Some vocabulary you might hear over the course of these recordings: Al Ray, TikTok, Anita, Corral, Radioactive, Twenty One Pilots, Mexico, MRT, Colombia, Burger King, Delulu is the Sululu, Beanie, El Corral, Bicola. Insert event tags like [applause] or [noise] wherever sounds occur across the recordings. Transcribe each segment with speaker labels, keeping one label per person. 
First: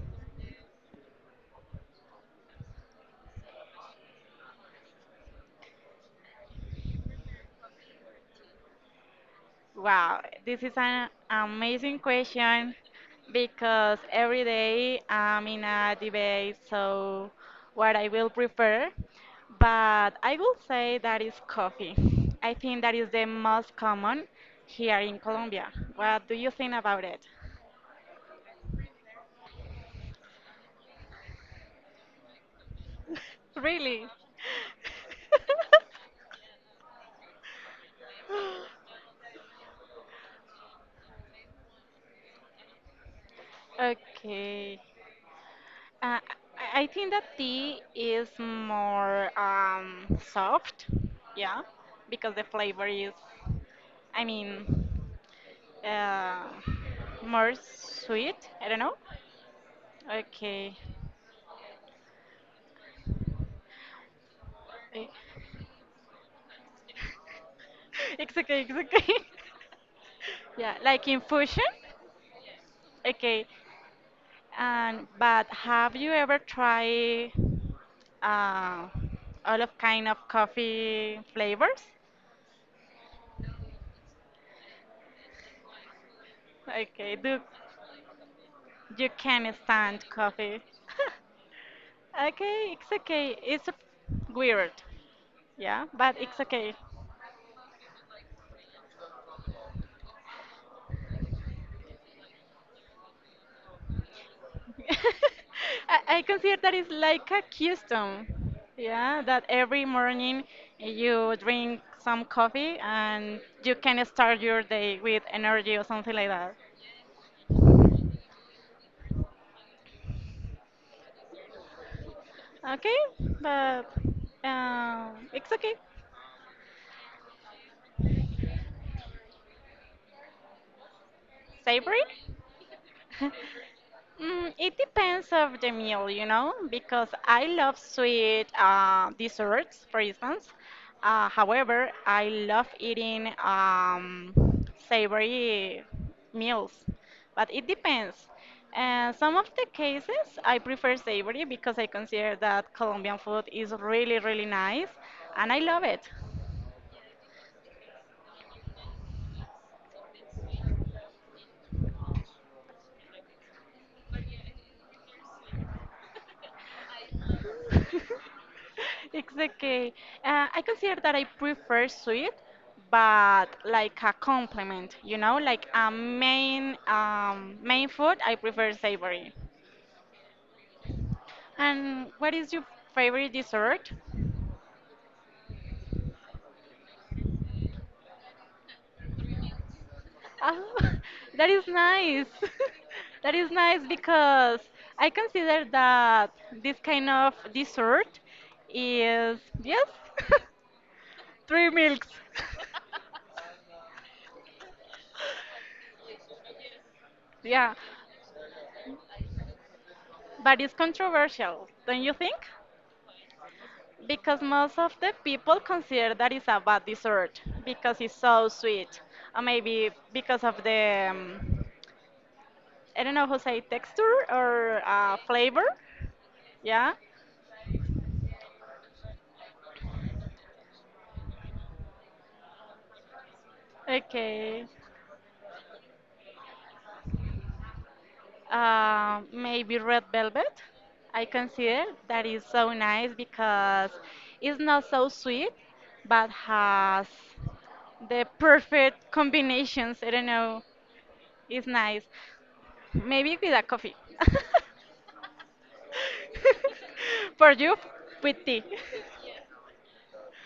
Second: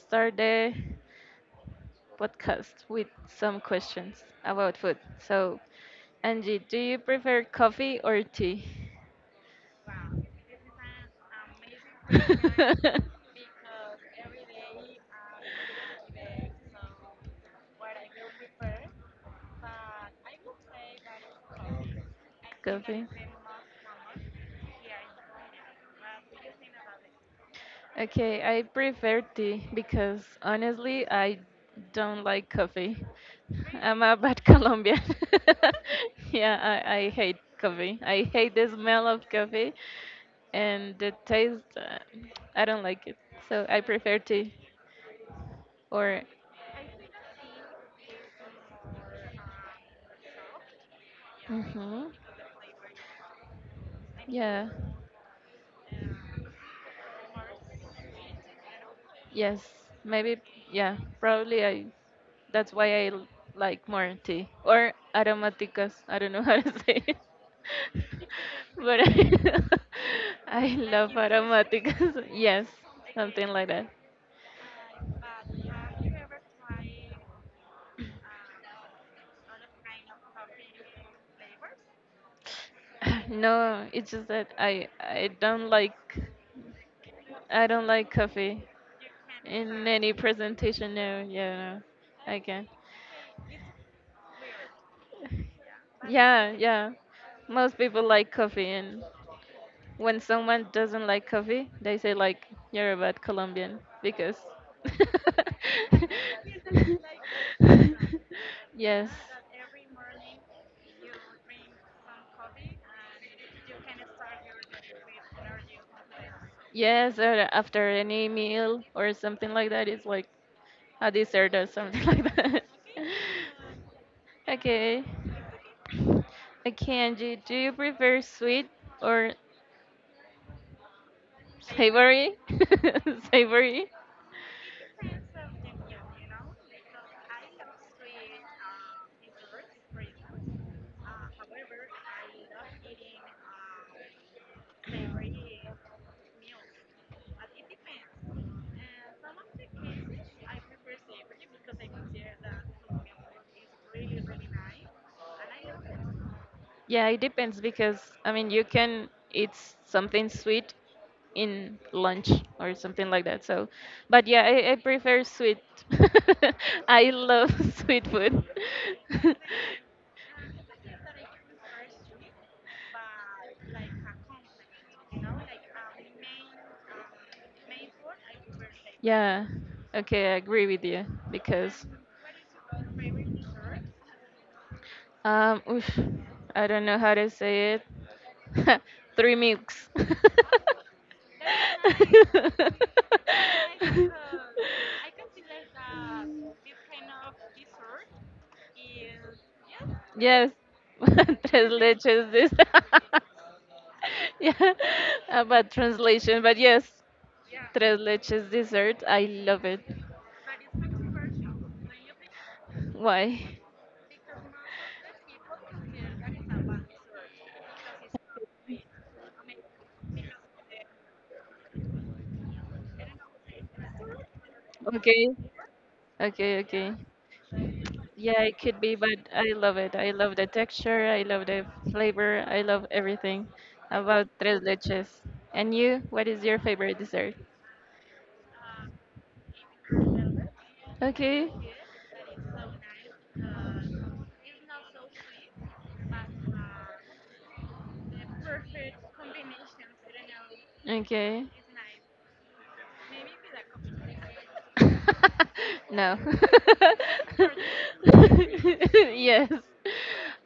Speaker 1: start the podcast with some questions about food. So, Angie, do you prefer coffee or tea?
Speaker 2: Wow,
Speaker 1: [laughs]
Speaker 2: this is an amazing question because every day I'm in a debate, so what I will prefer. But I will say that is coffee. I think that
Speaker 1: Coffee.
Speaker 2: is the most common here in Colombia. What do you think about it?
Speaker 1: Okay, I prefer tea because honestly, I don't like coffee.
Speaker 2: [laughs]
Speaker 1: [laughs] I'm
Speaker 2: Really?
Speaker 1: really a bad Colombian.
Speaker 2: [laughs]
Speaker 1: [laughs] Yeah, I hate coffee. I hate the smell of coffee and the taste, I don't like it. So I prefer tea
Speaker 2: Okay. Uh,
Speaker 1: or
Speaker 2: I think that tea is more soft, yeah,
Speaker 1: hmm,
Speaker 2: because the flavor is, I
Speaker 1: yeah,
Speaker 2: mean, uh, more sweet. I don't know.
Speaker 1: yes, maybe,
Speaker 2: Okay.
Speaker 1: yeah, probably I. That's why I like more tea or
Speaker 2: Eh,
Speaker 1: aromáticas. I don't know [laughs] how to say it,
Speaker 2: [laughs] It's okay, it's
Speaker 1: [laughs] but I
Speaker 2: okay. [laughs]
Speaker 1: [laughs] I
Speaker 2: Yeah, like
Speaker 1: love
Speaker 2: infusion.
Speaker 1: aromáticas. [laughs] Yes,
Speaker 2: Okay.
Speaker 1: something like that. [laughs]
Speaker 2: And but have you ever tried uh, all of kind of coffee flavors?
Speaker 1: [sighs] No, it's just that I don't like.
Speaker 2: Okay, do
Speaker 1: I don't like coffee
Speaker 2: You can
Speaker 1: in
Speaker 2: stand
Speaker 1: any
Speaker 2: coffee.
Speaker 1: presentation. No, yeah,
Speaker 2: [laughs]
Speaker 1: no, I can't.
Speaker 2: Okay, it's okay. It's weird. Yeah, but it's
Speaker 1: Yeah,
Speaker 2: okay.
Speaker 1: yeah. Most people like coffee, and when someone doesn't like coffee, they say like you're a bad Colombian because.
Speaker 2: [laughs] I consider that it's like a
Speaker 1: [laughs]
Speaker 2: custom.
Speaker 1: Yes.
Speaker 2: Yeah, that every morning you drink some coffee and you can start your day with energy or something like that.
Speaker 1: Yes, or after any meal or something like that, it's like a dessert or something [laughs] like that.
Speaker 2: Okay, but
Speaker 1: Okay.
Speaker 2: it's okay.
Speaker 1: Okay, Angie, do you prefer sweet or
Speaker 2: Savory?
Speaker 1: savory? [laughs]
Speaker 2: [laughs]
Speaker 1: Savory?
Speaker 2: Mm, it depends of the meal, you know, because I love sweet desserts, for instance. However, I love eating savory meals, but it depends. And some of the cases, I prefer savory because I consider that Colombian food is really, really nice, and I love it.
Speaker 1: Yeah, it depends because, I mean, you can eat something sweet in lunch or something like that. So, but yeah, I prefer sweet. [laughs] I love [laughs] sweet food.
Speaker 2: [laughs] Exactly. I consider that I prefer sweet, but like a complement, you know, like a main
Speaker 1: [laughs]
Speaker 2: main food. I prefer savory.
Speaker 1: Yeah. Okay, I agree with you because
Speaker 2: And what is your favorite dessert?
Speaker 1: oof, I don't know how to say it. [laughs] Three milks. [laughs]
Speaker 2: Oh, [laughs] that is nice. [laughs] That is nice because I consider that this kind of dessert is yes.
Speaker 1: Yes, [laughs]
Speaker 2: [laughs] Three
Speaker 1: tres
Speaker 2: milks.
Speaker 1: leches. This.
Speaker 2: [laughs]
Speaker 1: [laughs] Yeah, about translation, but yes,
Speaker 2: Yeah,
Speaker 1: tres leches dessert. I love it.
Speaker 2: but it's controversial, don't you think?
Speaker 1: Why?
Speaker 2: Because most of the people consider that it's a bad dessert because it's so sweet, or maybe because of the I don't know how to say texture or
Speaker 1: Okay,
Speaker 2: flavor.
Speaker 1: okay, okay.
Speaker 2: Yeah,
Speaker 1: Yeah, it could be, but I love it. I love the texture, I love the flavor, I love everything about tres
Speaker 2: okay.
Speaker 1: leches. And you, what is your favorite dessert?
Speaker 2: Maybe red velvet. I
Speaker 1: Okay.
Speaker 2: consider that is so nice because it's not so sweet, but has the perfect combinations, I don't know,
Speaker 1: Okay.
Speaker 2: is nice. Maybe with a coffee. [laughs]
Speaker 1: [laughs] No.
Speaker 2: For you, with tea.
Speaker 1: [laughs] Yes.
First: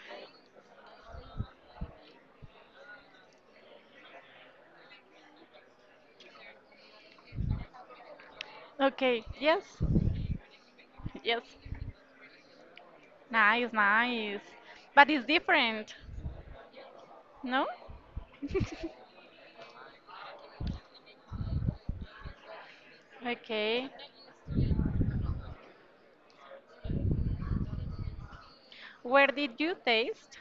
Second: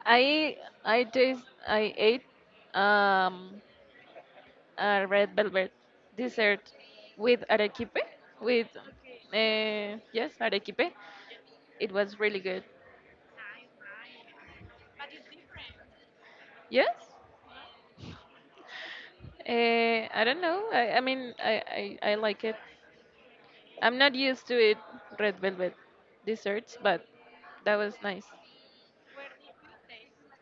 Speaker 1: I I ate um a red velvet dessert with arequipe with
Speaker 2: Okay, yes,
Speaker 1: yes arequipe.
Speaker 2: yes.
Speaker 1: It was really good.
Speaker 2: Nice, nice. But it's different,
Speaker 1: Yes.
Speaker 2: no? [laughs]
Speaker 1: I don't know. I mean I like it.
Speaker 2: Okay.
Speaker 1: I'm not used to eat red velvet desserts, but that was nice.
Speaker 2: Where did you taste?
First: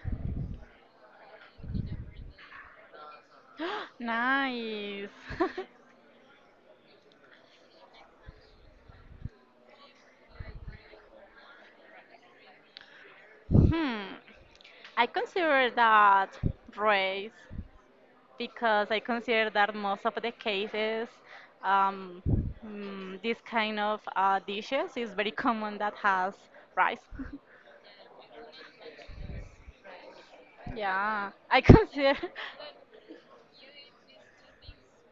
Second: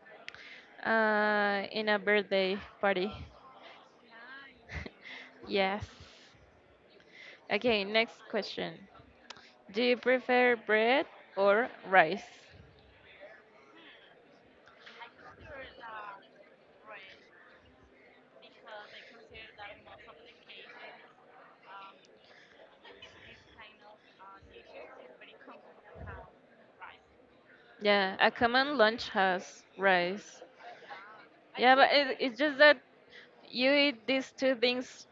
Speaker 1: In a birthday party.
Speaker 2: [gasps] Nice.
Speaker 1: [laughs]
Speaker 2: [laughs]
Speaker 1: Yes. Okay, next question. Do you prefer bread or rice?
Speaker 2: Hmm. I consider that race, because I consider that most of the cases, um, this kind of dishes is very common that has rice.
Speaker 1: Yeah, a common lunch has rice.
Speaker 2: [laughs] Yeah, I
Speaker 1: Yeah, but
Speaker 2: consider,
Speaker 1: it's just that
Speaker 2: [laughs]
Speaker 1: you eat these two things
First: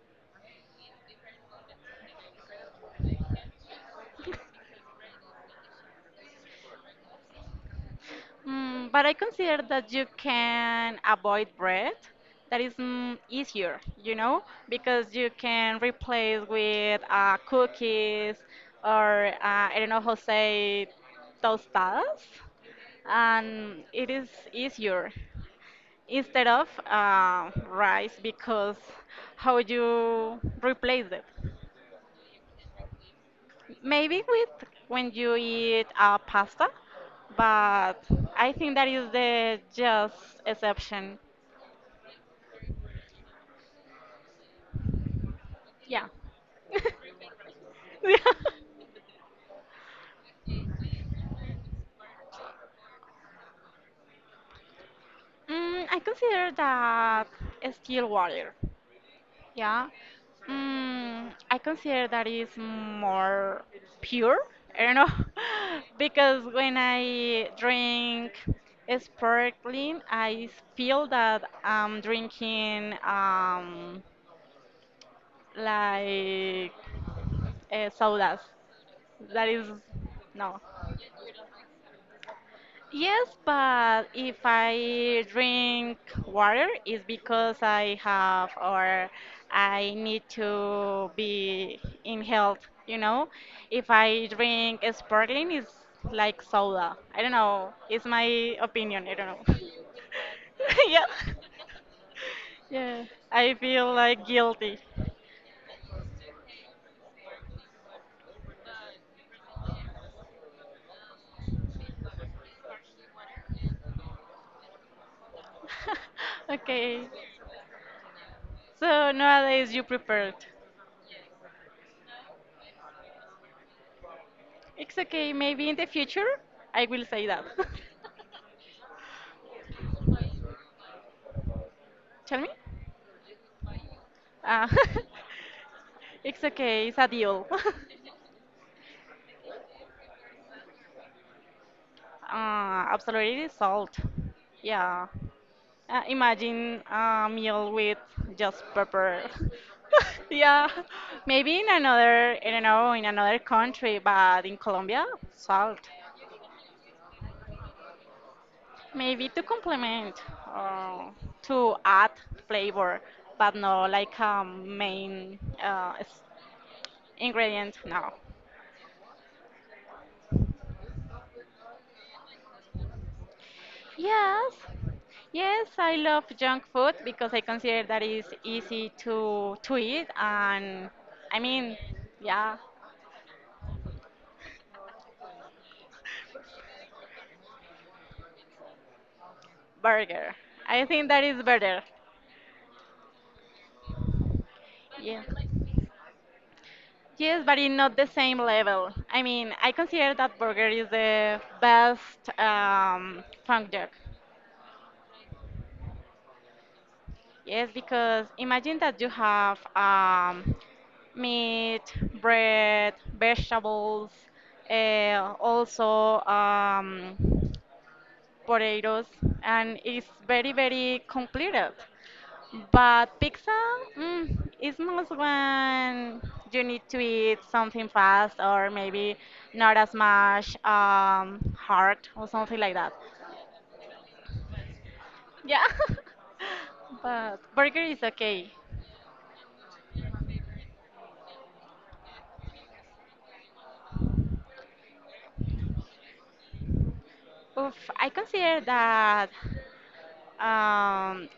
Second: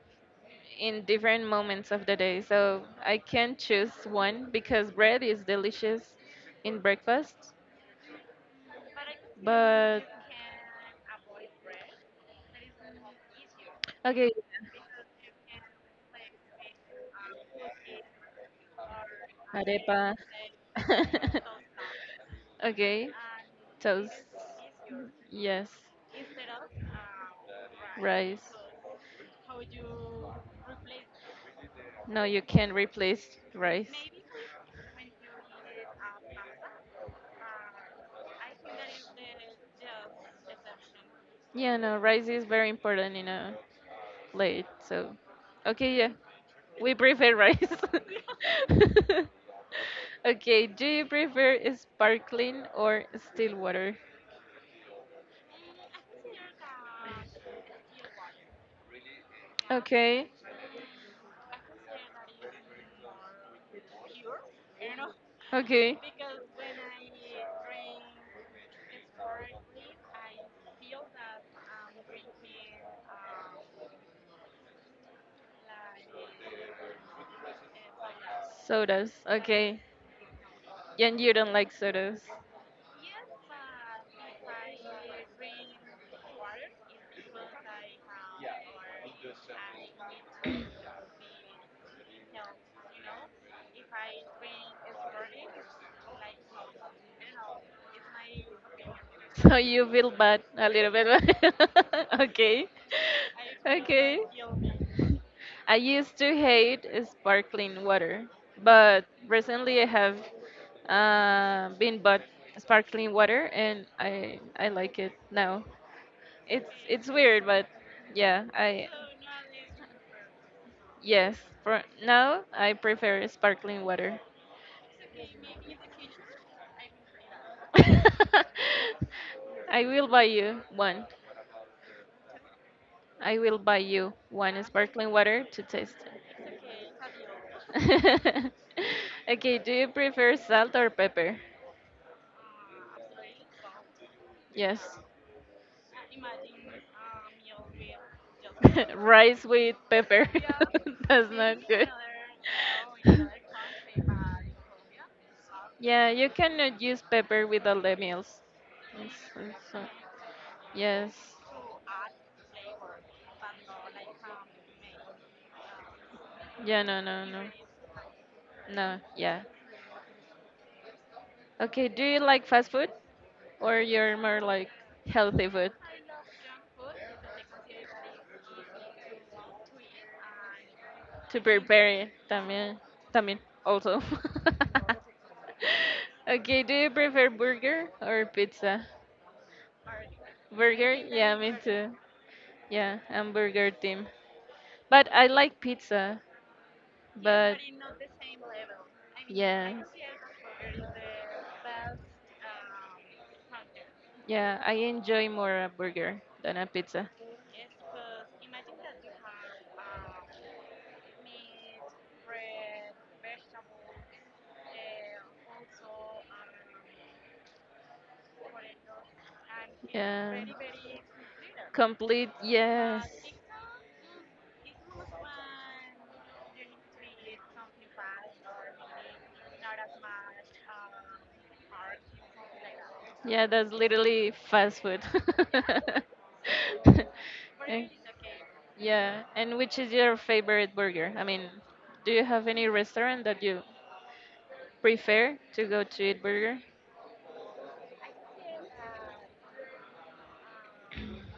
Speaker 1: in different moments of the day. So I can't choose one because bread is delicious in breakfast.
Speaker 2: mm, but I consider that
Speaker 1: But
Speaker 2: you can avoid bread. That is mm, easier, you
Speaker 1: okay,
Speaker 2: know, because you can replace with cookies or I don't know how
Speaker 1: arepa.
Speaker 2: to say
Speaker 1: [laughs]
Speaker 2: tostadas,
Speaker 1: Okay,
Speaker 2: and it
Speaker 1: toast.
Speaker 2: is easier.
Speaker 1: Yes,
Speaker 2: Instead of rice,
Speaker 1: rice.
Speaker 2: because how you replace it
Speaker 1: No, you can't replace rice.
Speaker 2: maybe with when you eat pasta, but I think that is the just exception.
Speaker 1: Yeah, no, rice is very important in a plate. So, okay,
Speaker 2: Yeah.
Speaker 1: yeah,
Speaker 2: [laughs]
Speaker 1: we prefer rice.
Speaker 2: Yeah.
Speaker 1: [laughs] Okay, do you prefer sparkling or still water?
Speaker 2: Mm, I consider that still water. Yeah.
Speaker 1: Okay,
Speaker 2: Mm, I consider that is more pure. I don't know.
Speaker 1: okay.
Speaker 2: [laughs] Because when I drink sparkling, I feel that I'm drinking like sodas.
Speaker 1: Sodas,
Speaker 2: That is
Speaker 1: okay.
Speaker 2: no.
Speaker 1: And you don't like sodas.
Speaker 2: Yes, but if I drink water, it's because I have or I need to be in health, you know? If I drink sparkling, it's like soda. I don't know. It's my opinion. I
Speaker 1: [laughs]
Speaker 2: don't know.
Speaker 1: So
Speaker 2: [laughs]
Speaker 1: you feel bad a little
Speaker 2: Yeah.
Speaker 1: bit. [laughs] Okay.
Speaker 2: Yeah. I feel
Speaker 1: Okay.
Speaker 2: like guilty. [laughs]
Speaker 1: I used to hate sparkling water, but recently I have, been bought sparkling water and I like it now. It's
Speaker 2: Okay.
Speaker 1: it's weird, but yeah, I
Speaker 2: So nowadays you prefer it.
Speaker 1: yes, for now I prefer sparkling water. [laughs]
Speaker 2: It's okay. Maybe in the future I will say that. [laughs]
Speaker 1: I will buy you one.
Speaker 2: Tell me?
Speaker 1: I will buy you one
Speaker 2: Uh,
Speaker 1: sparkling water to taste.
Speaker 2: [laughs] it's okay, it's a deal. [laughs]
Speaker 1: [laughs] Okay, do you prefer salt or pepper?
Speaker 2: Absolutely salt.
Speaker 1: Yes.
Speaker 2: Yeah. Imagine a meal with just
Speaker 1: [laughs]
Speaker 2: pepper.
Speaker 1: Rice with pepper.
Speaker 2: [laughs] Yeah.
Speaker 1: [laughs] That's
Speaker 2: Maybe in
Speaker 1: not good.
Speaker 2: another, I don't know, in another country,
Speaker 1: [laughs]
Speaker 2: but in Colombia, salt.
Speaker 1: Yeah, you cannot use pepper with all the meals.
Speaker 2: Maybe
Speaker 1: It's-
Speaker 2: to
Speaker 1: it's, uh,
Speaker 2: complement, uh,
Speaker 1: yes.
Speaker 2: to add flavor, but no like a main
Speaker 1: Yeah, no, no, no.
Speaker 2: ingredient, no.
Speaker 1: No, yeah. Okay, do you like fast food or you're more
Speaker 2: Yes,
Speaker 1: like healthy
Speaker 2: yes,
Speaker 1: food
Speaker 2: I love junk food because I consider that is easy to eat and I
Speaker 1: to
Speaker 2: mean,
Speaker 1: prepare
Speaker 2: yeah,
Speaker 1: también also? [laughs] Okay, do you prefer burger or pizza?
Speaker 2: burger. I
Speaker 1: Burger?
Speaker 2: think that
Speaker 1: Yeah,
Speaker 2: is
Speaker 1: me
Speaker 2: better.
Speaker 1: too. Yeah, I'm burger team. But
Speaker 2: Yeah.
Speaker 1: I like pizza,
Speaker 2: Yes,
Speaker 1: but
Speaker 2: but in not the same level. I mean, I
Speaker 1: yeah.
Speaker 2: consider that burger is the best funk duck.
Speaker 1: Yeah, I enjoy more a burger than a pizza.
Speaker 2: Yes, because imagine that you have meat, bread, vegetables, also potatoes, and it's
Speaker 1: Yeah.
Speaker 2: very, very completed.
Speaker 1: Complete, yes.
Speaker 2: But pizza mm, is most when you need to eat something fast or maybe not as much hard or something like that.
Speaker 1: Yeah, that's literally fast food.
Speaker 2: Yeah,
Speaker 1: [laughs]
Speaker 2: [laughs] but burger
Speaker 1: And-
Speaker 2: is okay.
Speaker 1: yeah, and which is your favorite burger? I mean, do you have any restaurant that you prefer to go to eat burger?
Speaker 2: Oof, I consider that um,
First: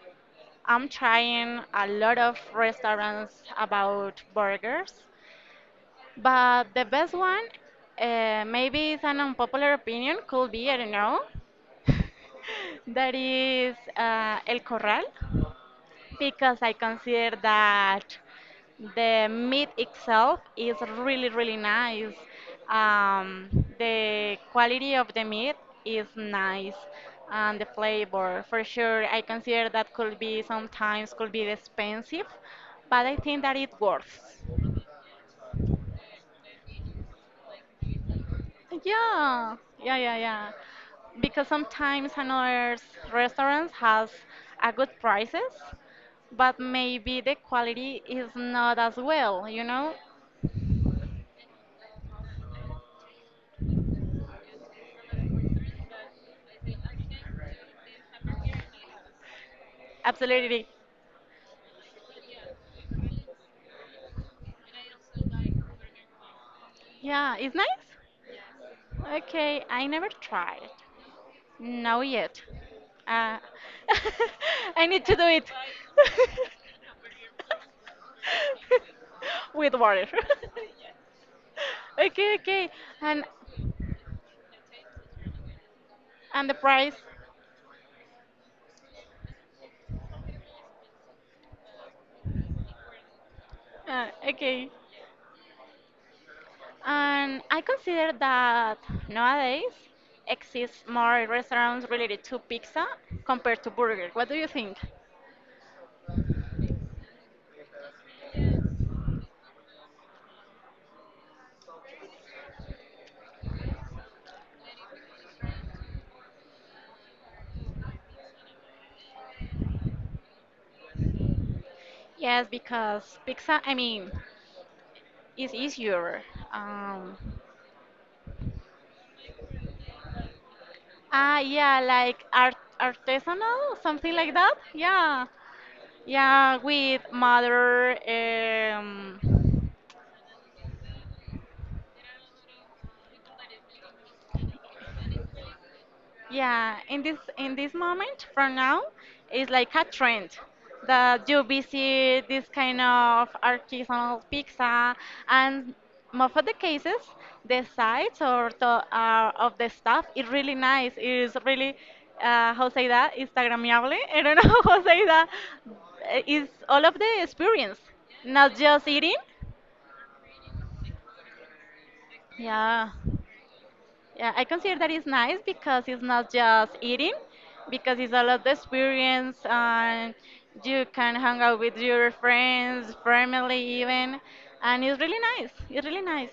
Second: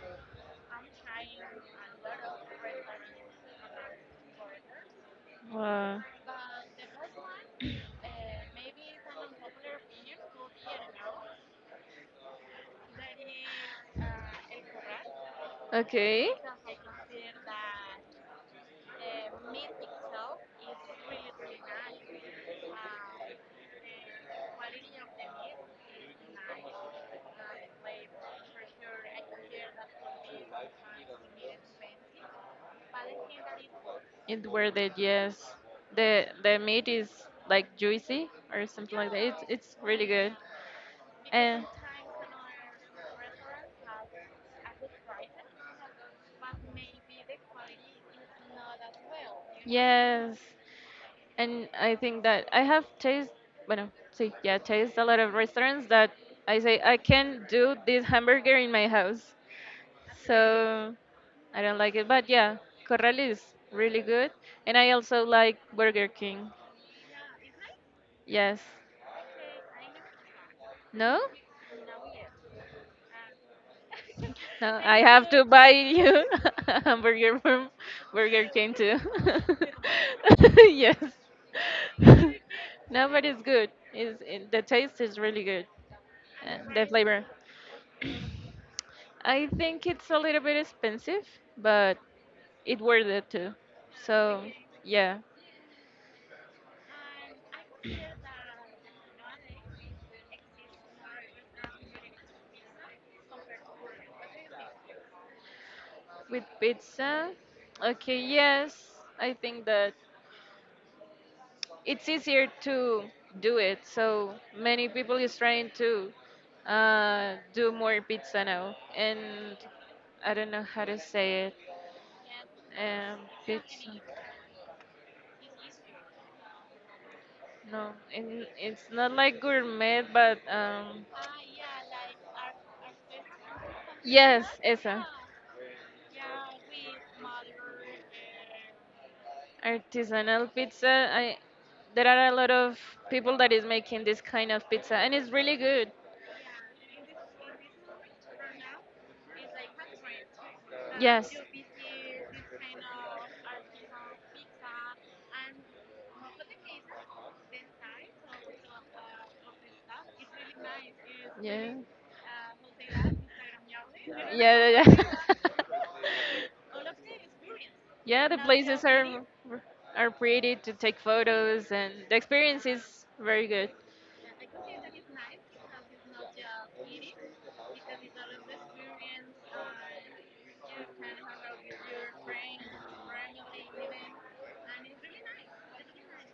Speaker 2: I'm trying a lot of restaurants about burgers.
Speaker 1: Wow.
Speaker 2: But the best one, maybe it's an unpopular opinion, could be, I don't know. [laughs] That is El Corral,
Speaker 1: Okay.
Speaker 2: because I consider that the meat itself is really, really nice. Um, the quality of the meat is nice, and the flavor, for sure, I consider that could be sometimes could be expensive, but I think that it works.
Speaker 1: It where the, yes, the meat is like juicy or something like that. It's
Speaker 2: Yeah,
Speaker 1: it's
Speaker 2: yeah,
Speaker 1: really
Speaker 2: yeah,
Speaker 1: good.
Speaker 2: yeah. Because
Speaker 1: And
Speaker 2: sometimes another restaurants has a good prices, but maybe the quality is not as well, you know?
Speaker 1: yes, and I think that I have taste. Bueno, sí, yeah, taste a lot of restaurants that I say I can do this hamburger in my house.
Speaker 2: Absolutely.
Speaker 1: So I don't like it, but yeah, Corral is really good, and I also like Burger King.
Speaker 2: Yeah, it's nice.
Speaker 1: Yes.
Speaker 2: Okay, I never tried.
Speaker 1: No?
Speaker 2: Not yet. Uh, [laughs]
Speaker 1: No,
Speaker 2: I
Speaker 1: I
Speaker 2: need to do
Speaker 1: have to
Speaker 2: it.
Speaker 1: buy you [laughs] a hamburger from Burger King too.
Speaker 2: [laughs] With water.
Speaker 1: [laughs] Yes.
Speaker 2: [laughs] Okay,
Speaker 1: [laughs]
Speaker 2: okay.
Speaker 1: No, but
Speaker 2: And
Speaker 1: it's good. The taste is really good.
Speaker 2: and the
Speaker 1: And the
Speaker 2: price.
Speaker 1: flavor. I think it's a little bit expensive, but it worth it too. So,
Speaker 2: Okay.
Speaker 1: yeah.
Speaker 2: And I consider that nowadays exists more restaurants related to pizza compared to burger. What do you think?
Speaker 1: With pizza, okay, yes. I think that it's easier to do it. So many people is trying to, do more pizza now, and I don't know how to say it.
Speaker 2: Yes, because
Speaker 1: Um,
Speaker 2: pizza, I
Speaker 1: Pizza.
Speaker 2: mean, is easier. Um,
Speaker 1: No, it's not like gourmet, but
Speaker 2: Ah, yeah, like artisanal, something like
Speaker 1: yes,
Speaker 2: that.
Speaker 1: esa
Speaker 2: Yeah, yeah, with mother.
Speaker 1: artisanal pizza. I There are a lot of people that is making this kind of pizza, and it's really good.
Speaker 2: Yeah, in this moment from now is like a trend that
Speaker 1: Yes.
Speaker 2: you visit this kind of artisanal pizza, and most of the cases the sides or the of the stuff is really nice. It's
Speaker 1: Yeah.
Speaker 2: really how say that Instagrammable. [laughs] I don't know
Speaker 1: Yeah,
Speaker 2: how
Speaker 1: yeah,
Speaker 2: say that.
Speaker 1: yeah.
Speaker 2: Uh, It's
Speaker 1: [laughs]
Speaker 2: all of the experience,
Speaker 1: Yeah, the
Speaker 2: not
Speaker 1: places
Speaker 2: just
Speaker 1: are
Speaker 2: eating.
Speaker 1: are pretty to take photos and the experience
Speaker 2: Yeah.
Speaker 1: is very good.
Speaker 2: Yeah, I consider that it's nice because it's not just eating, because it's a lot of experience and you can hang out with your friends, family even, and it's really nice. It's really nice.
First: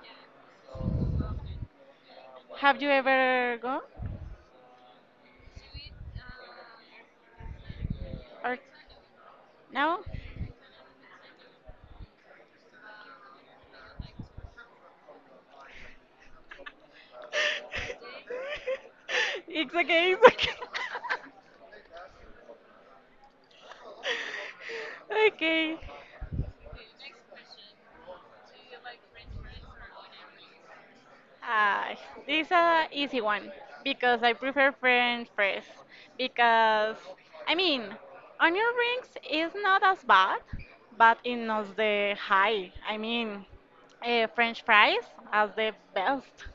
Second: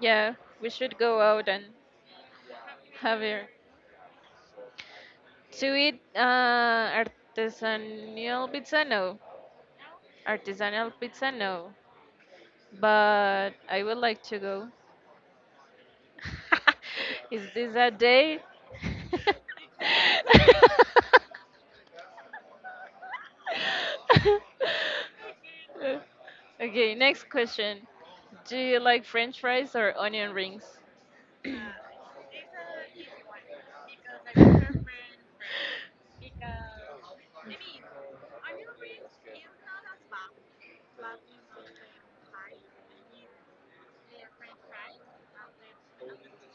Speaker 1: Yeah, we should go out and
Speaker 2: Have you
Speaker 1: have it
Speaker 2: ever gone
Speaker 1: to eat, artisanal
Speaker 2: or
Speaker 1: pizza. No,
Speaker 2: no?
Speaker 1: artisanal pizza. No, but I would like to go. [laughs] Is this a day?
Speaker 2: [laughs] It's okay. It's okay. [laughs]
Speaker 1: [laughs]
Speaker 2: Okay.
Speaker 1: Okay, next question. Do you like french fries or onion rings? [laughs]
Speaker 2: Uh, this is a easy one because I prefer French press, because I mean onion rings is not as bad, but it not the high. I mean French fries are the best.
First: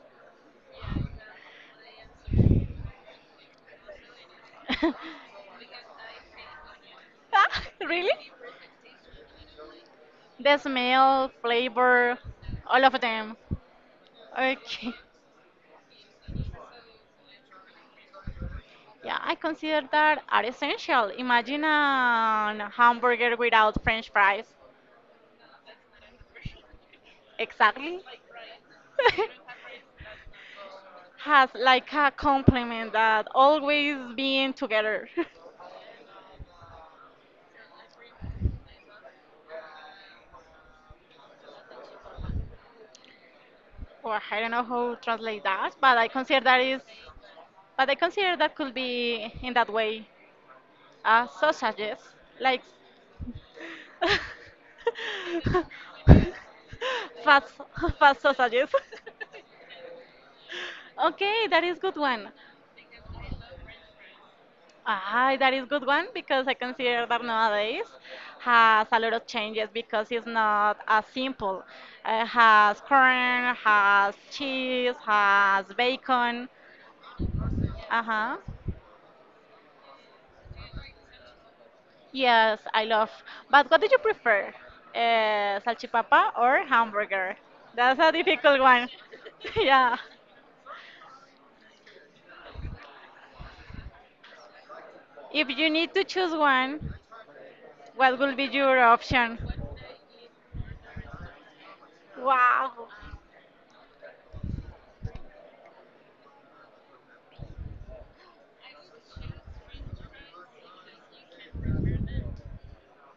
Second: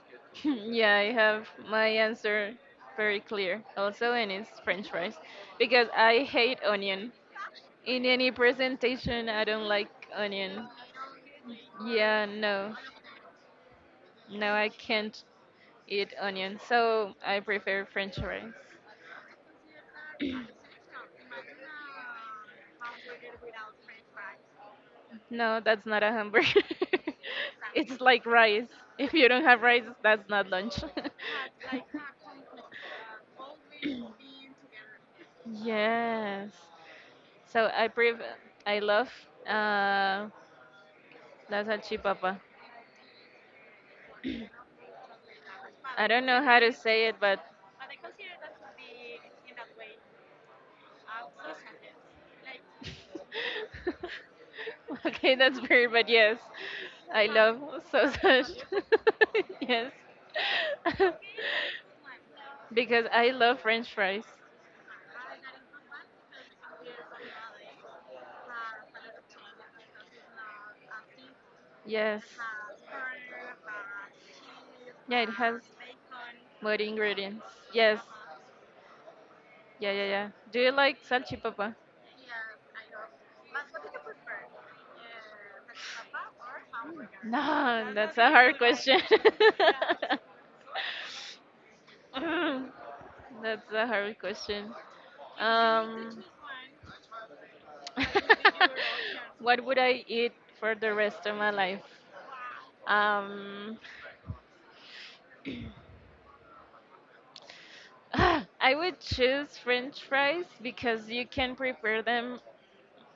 Speaker 1: Yeah, I have my answer very clear. Also, and it's french
Speaker 2: [laughs]
Speaker 1: fries because I hate onion.
Speaker 2: Ah,
Speaker 1: In
Speaker 2: really?
Speaker 1: any presentation, I don't like
Speaker 2: The
Speaker 1: onion.
Speaker 2: smell, flavor,
Speaker 1: Yeah, no.
Speaker 2: all of them.
Speaker 1: No, I
Speaker 2: Okay.
Speaker 1: can't eat onion, so I prefer French fries.
Speaker 2: Yeah, I consider that are essential. Imagine a hamburger without French fries.
Speaker 1: No, that's not a hamburger. [laughs] It's
Speaker 2: Exactly.
Speaker 1: like rice. If you don't have rice,
Speaker 2: [laughs]
Speaker 1: that's not lunch.
Speaker 2: Has like a compliment that always
Speaker 1: [laughs]
Speaker 2: being together.
Speaker 1: Yes. So I love uh, la salchipapa. [clears throat]
Speaker 2: [laughs] Or I don't know how to translate that, but
Speaker 1: I
Speaker 2: I
Speaker 1: don't know
Speaker 2: consider
Speaker 1: how
Speaker 2: that
Speaker 1: to
Speaker 2: is,
Speaker 1: say it, but
Speaker 2: but I consider that could be in that way, sausages like [laughs]
Speaker 1: [laughs] okay, that's weird, but yes, I
Speaker 2: fast
Speaker 1: love
Speaker 2: fast
Speaker 1: sausage.
Speaker 2: sausages.
Speaker 1: [laughs] Yes,
Speaker 2: [laughs]
Speaker 1: [laughs]
Speaker 2: Okay, that is good one.
Speaker 1: because I love French fries.
Speaker 2: Ah, that is good one because I consider that nowadays has a lot of changes because it's not as simple.
Speaker 1: Yes,
Speaker 2: It has corn, has cheese,
Speaker 1: yeah, it has
Speaker 2: has bacon.
Speaker 1: more ingredients. Yes,
Speaker 2: Uh huh.
Speaker 1: yeah, yeah, yeah. Do you like salchipapa?
Speaker 2: Yes, I love. But what do you prefer, salchipapa or hamburger?
Speaker 1: No,
Speaker 2: That's a
Speaker 1: that's a hard
Speaker 2: difficult one.
Speaker 1: question.
Speaker 2: [laughs]
Speaker 1: [laughs]
Speaker 2: Yeah.
Speaker 1: Mm, That's a hard question.
Speaker 2: If you need to
Speaker 1: Um,
Speaker 2: choose one, what will be your option?
Speaker 1: [laughs] what would I eat for the rest of my life?
Speaker 2: Wow,
Speaker 1: Um, [laughs] [sighs] I would choose French fries because you can prepare them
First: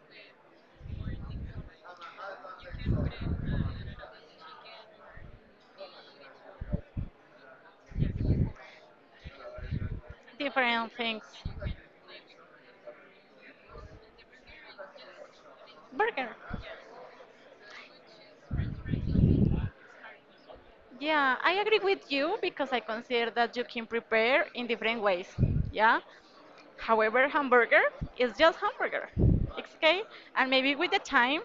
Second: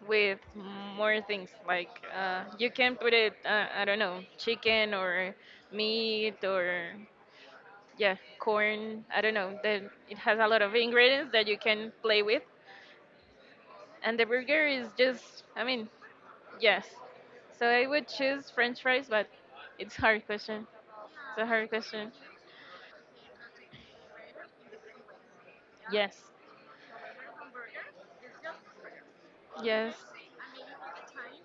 Speaker 1: with more things like, you can put it, I don't know, chicken or meat or, yeah, corn, I don't know that it has a lot of
Speaker 2: different things.
Speaker 1: ingredients that you can play with, and the burger is just, I mean,
Speaker 2: Burger.
Speaker 1: yes, so I would choose French fries, but it's hard question.
Speaker 2: Yeah,
Speaker 1: It's a
Speaker 2: I
Speaker 1: hard
Speaker 2: agree
Speaker 1: question.
Speaker 2: with you because I consider that you can prepare in different ways. Yeah.
Speaker 1: Yes.
Speaker 2: However, hamburger is just hamburger. It's
Speaker 1: Yes,
Speaker 2: okay. And maybe with the time,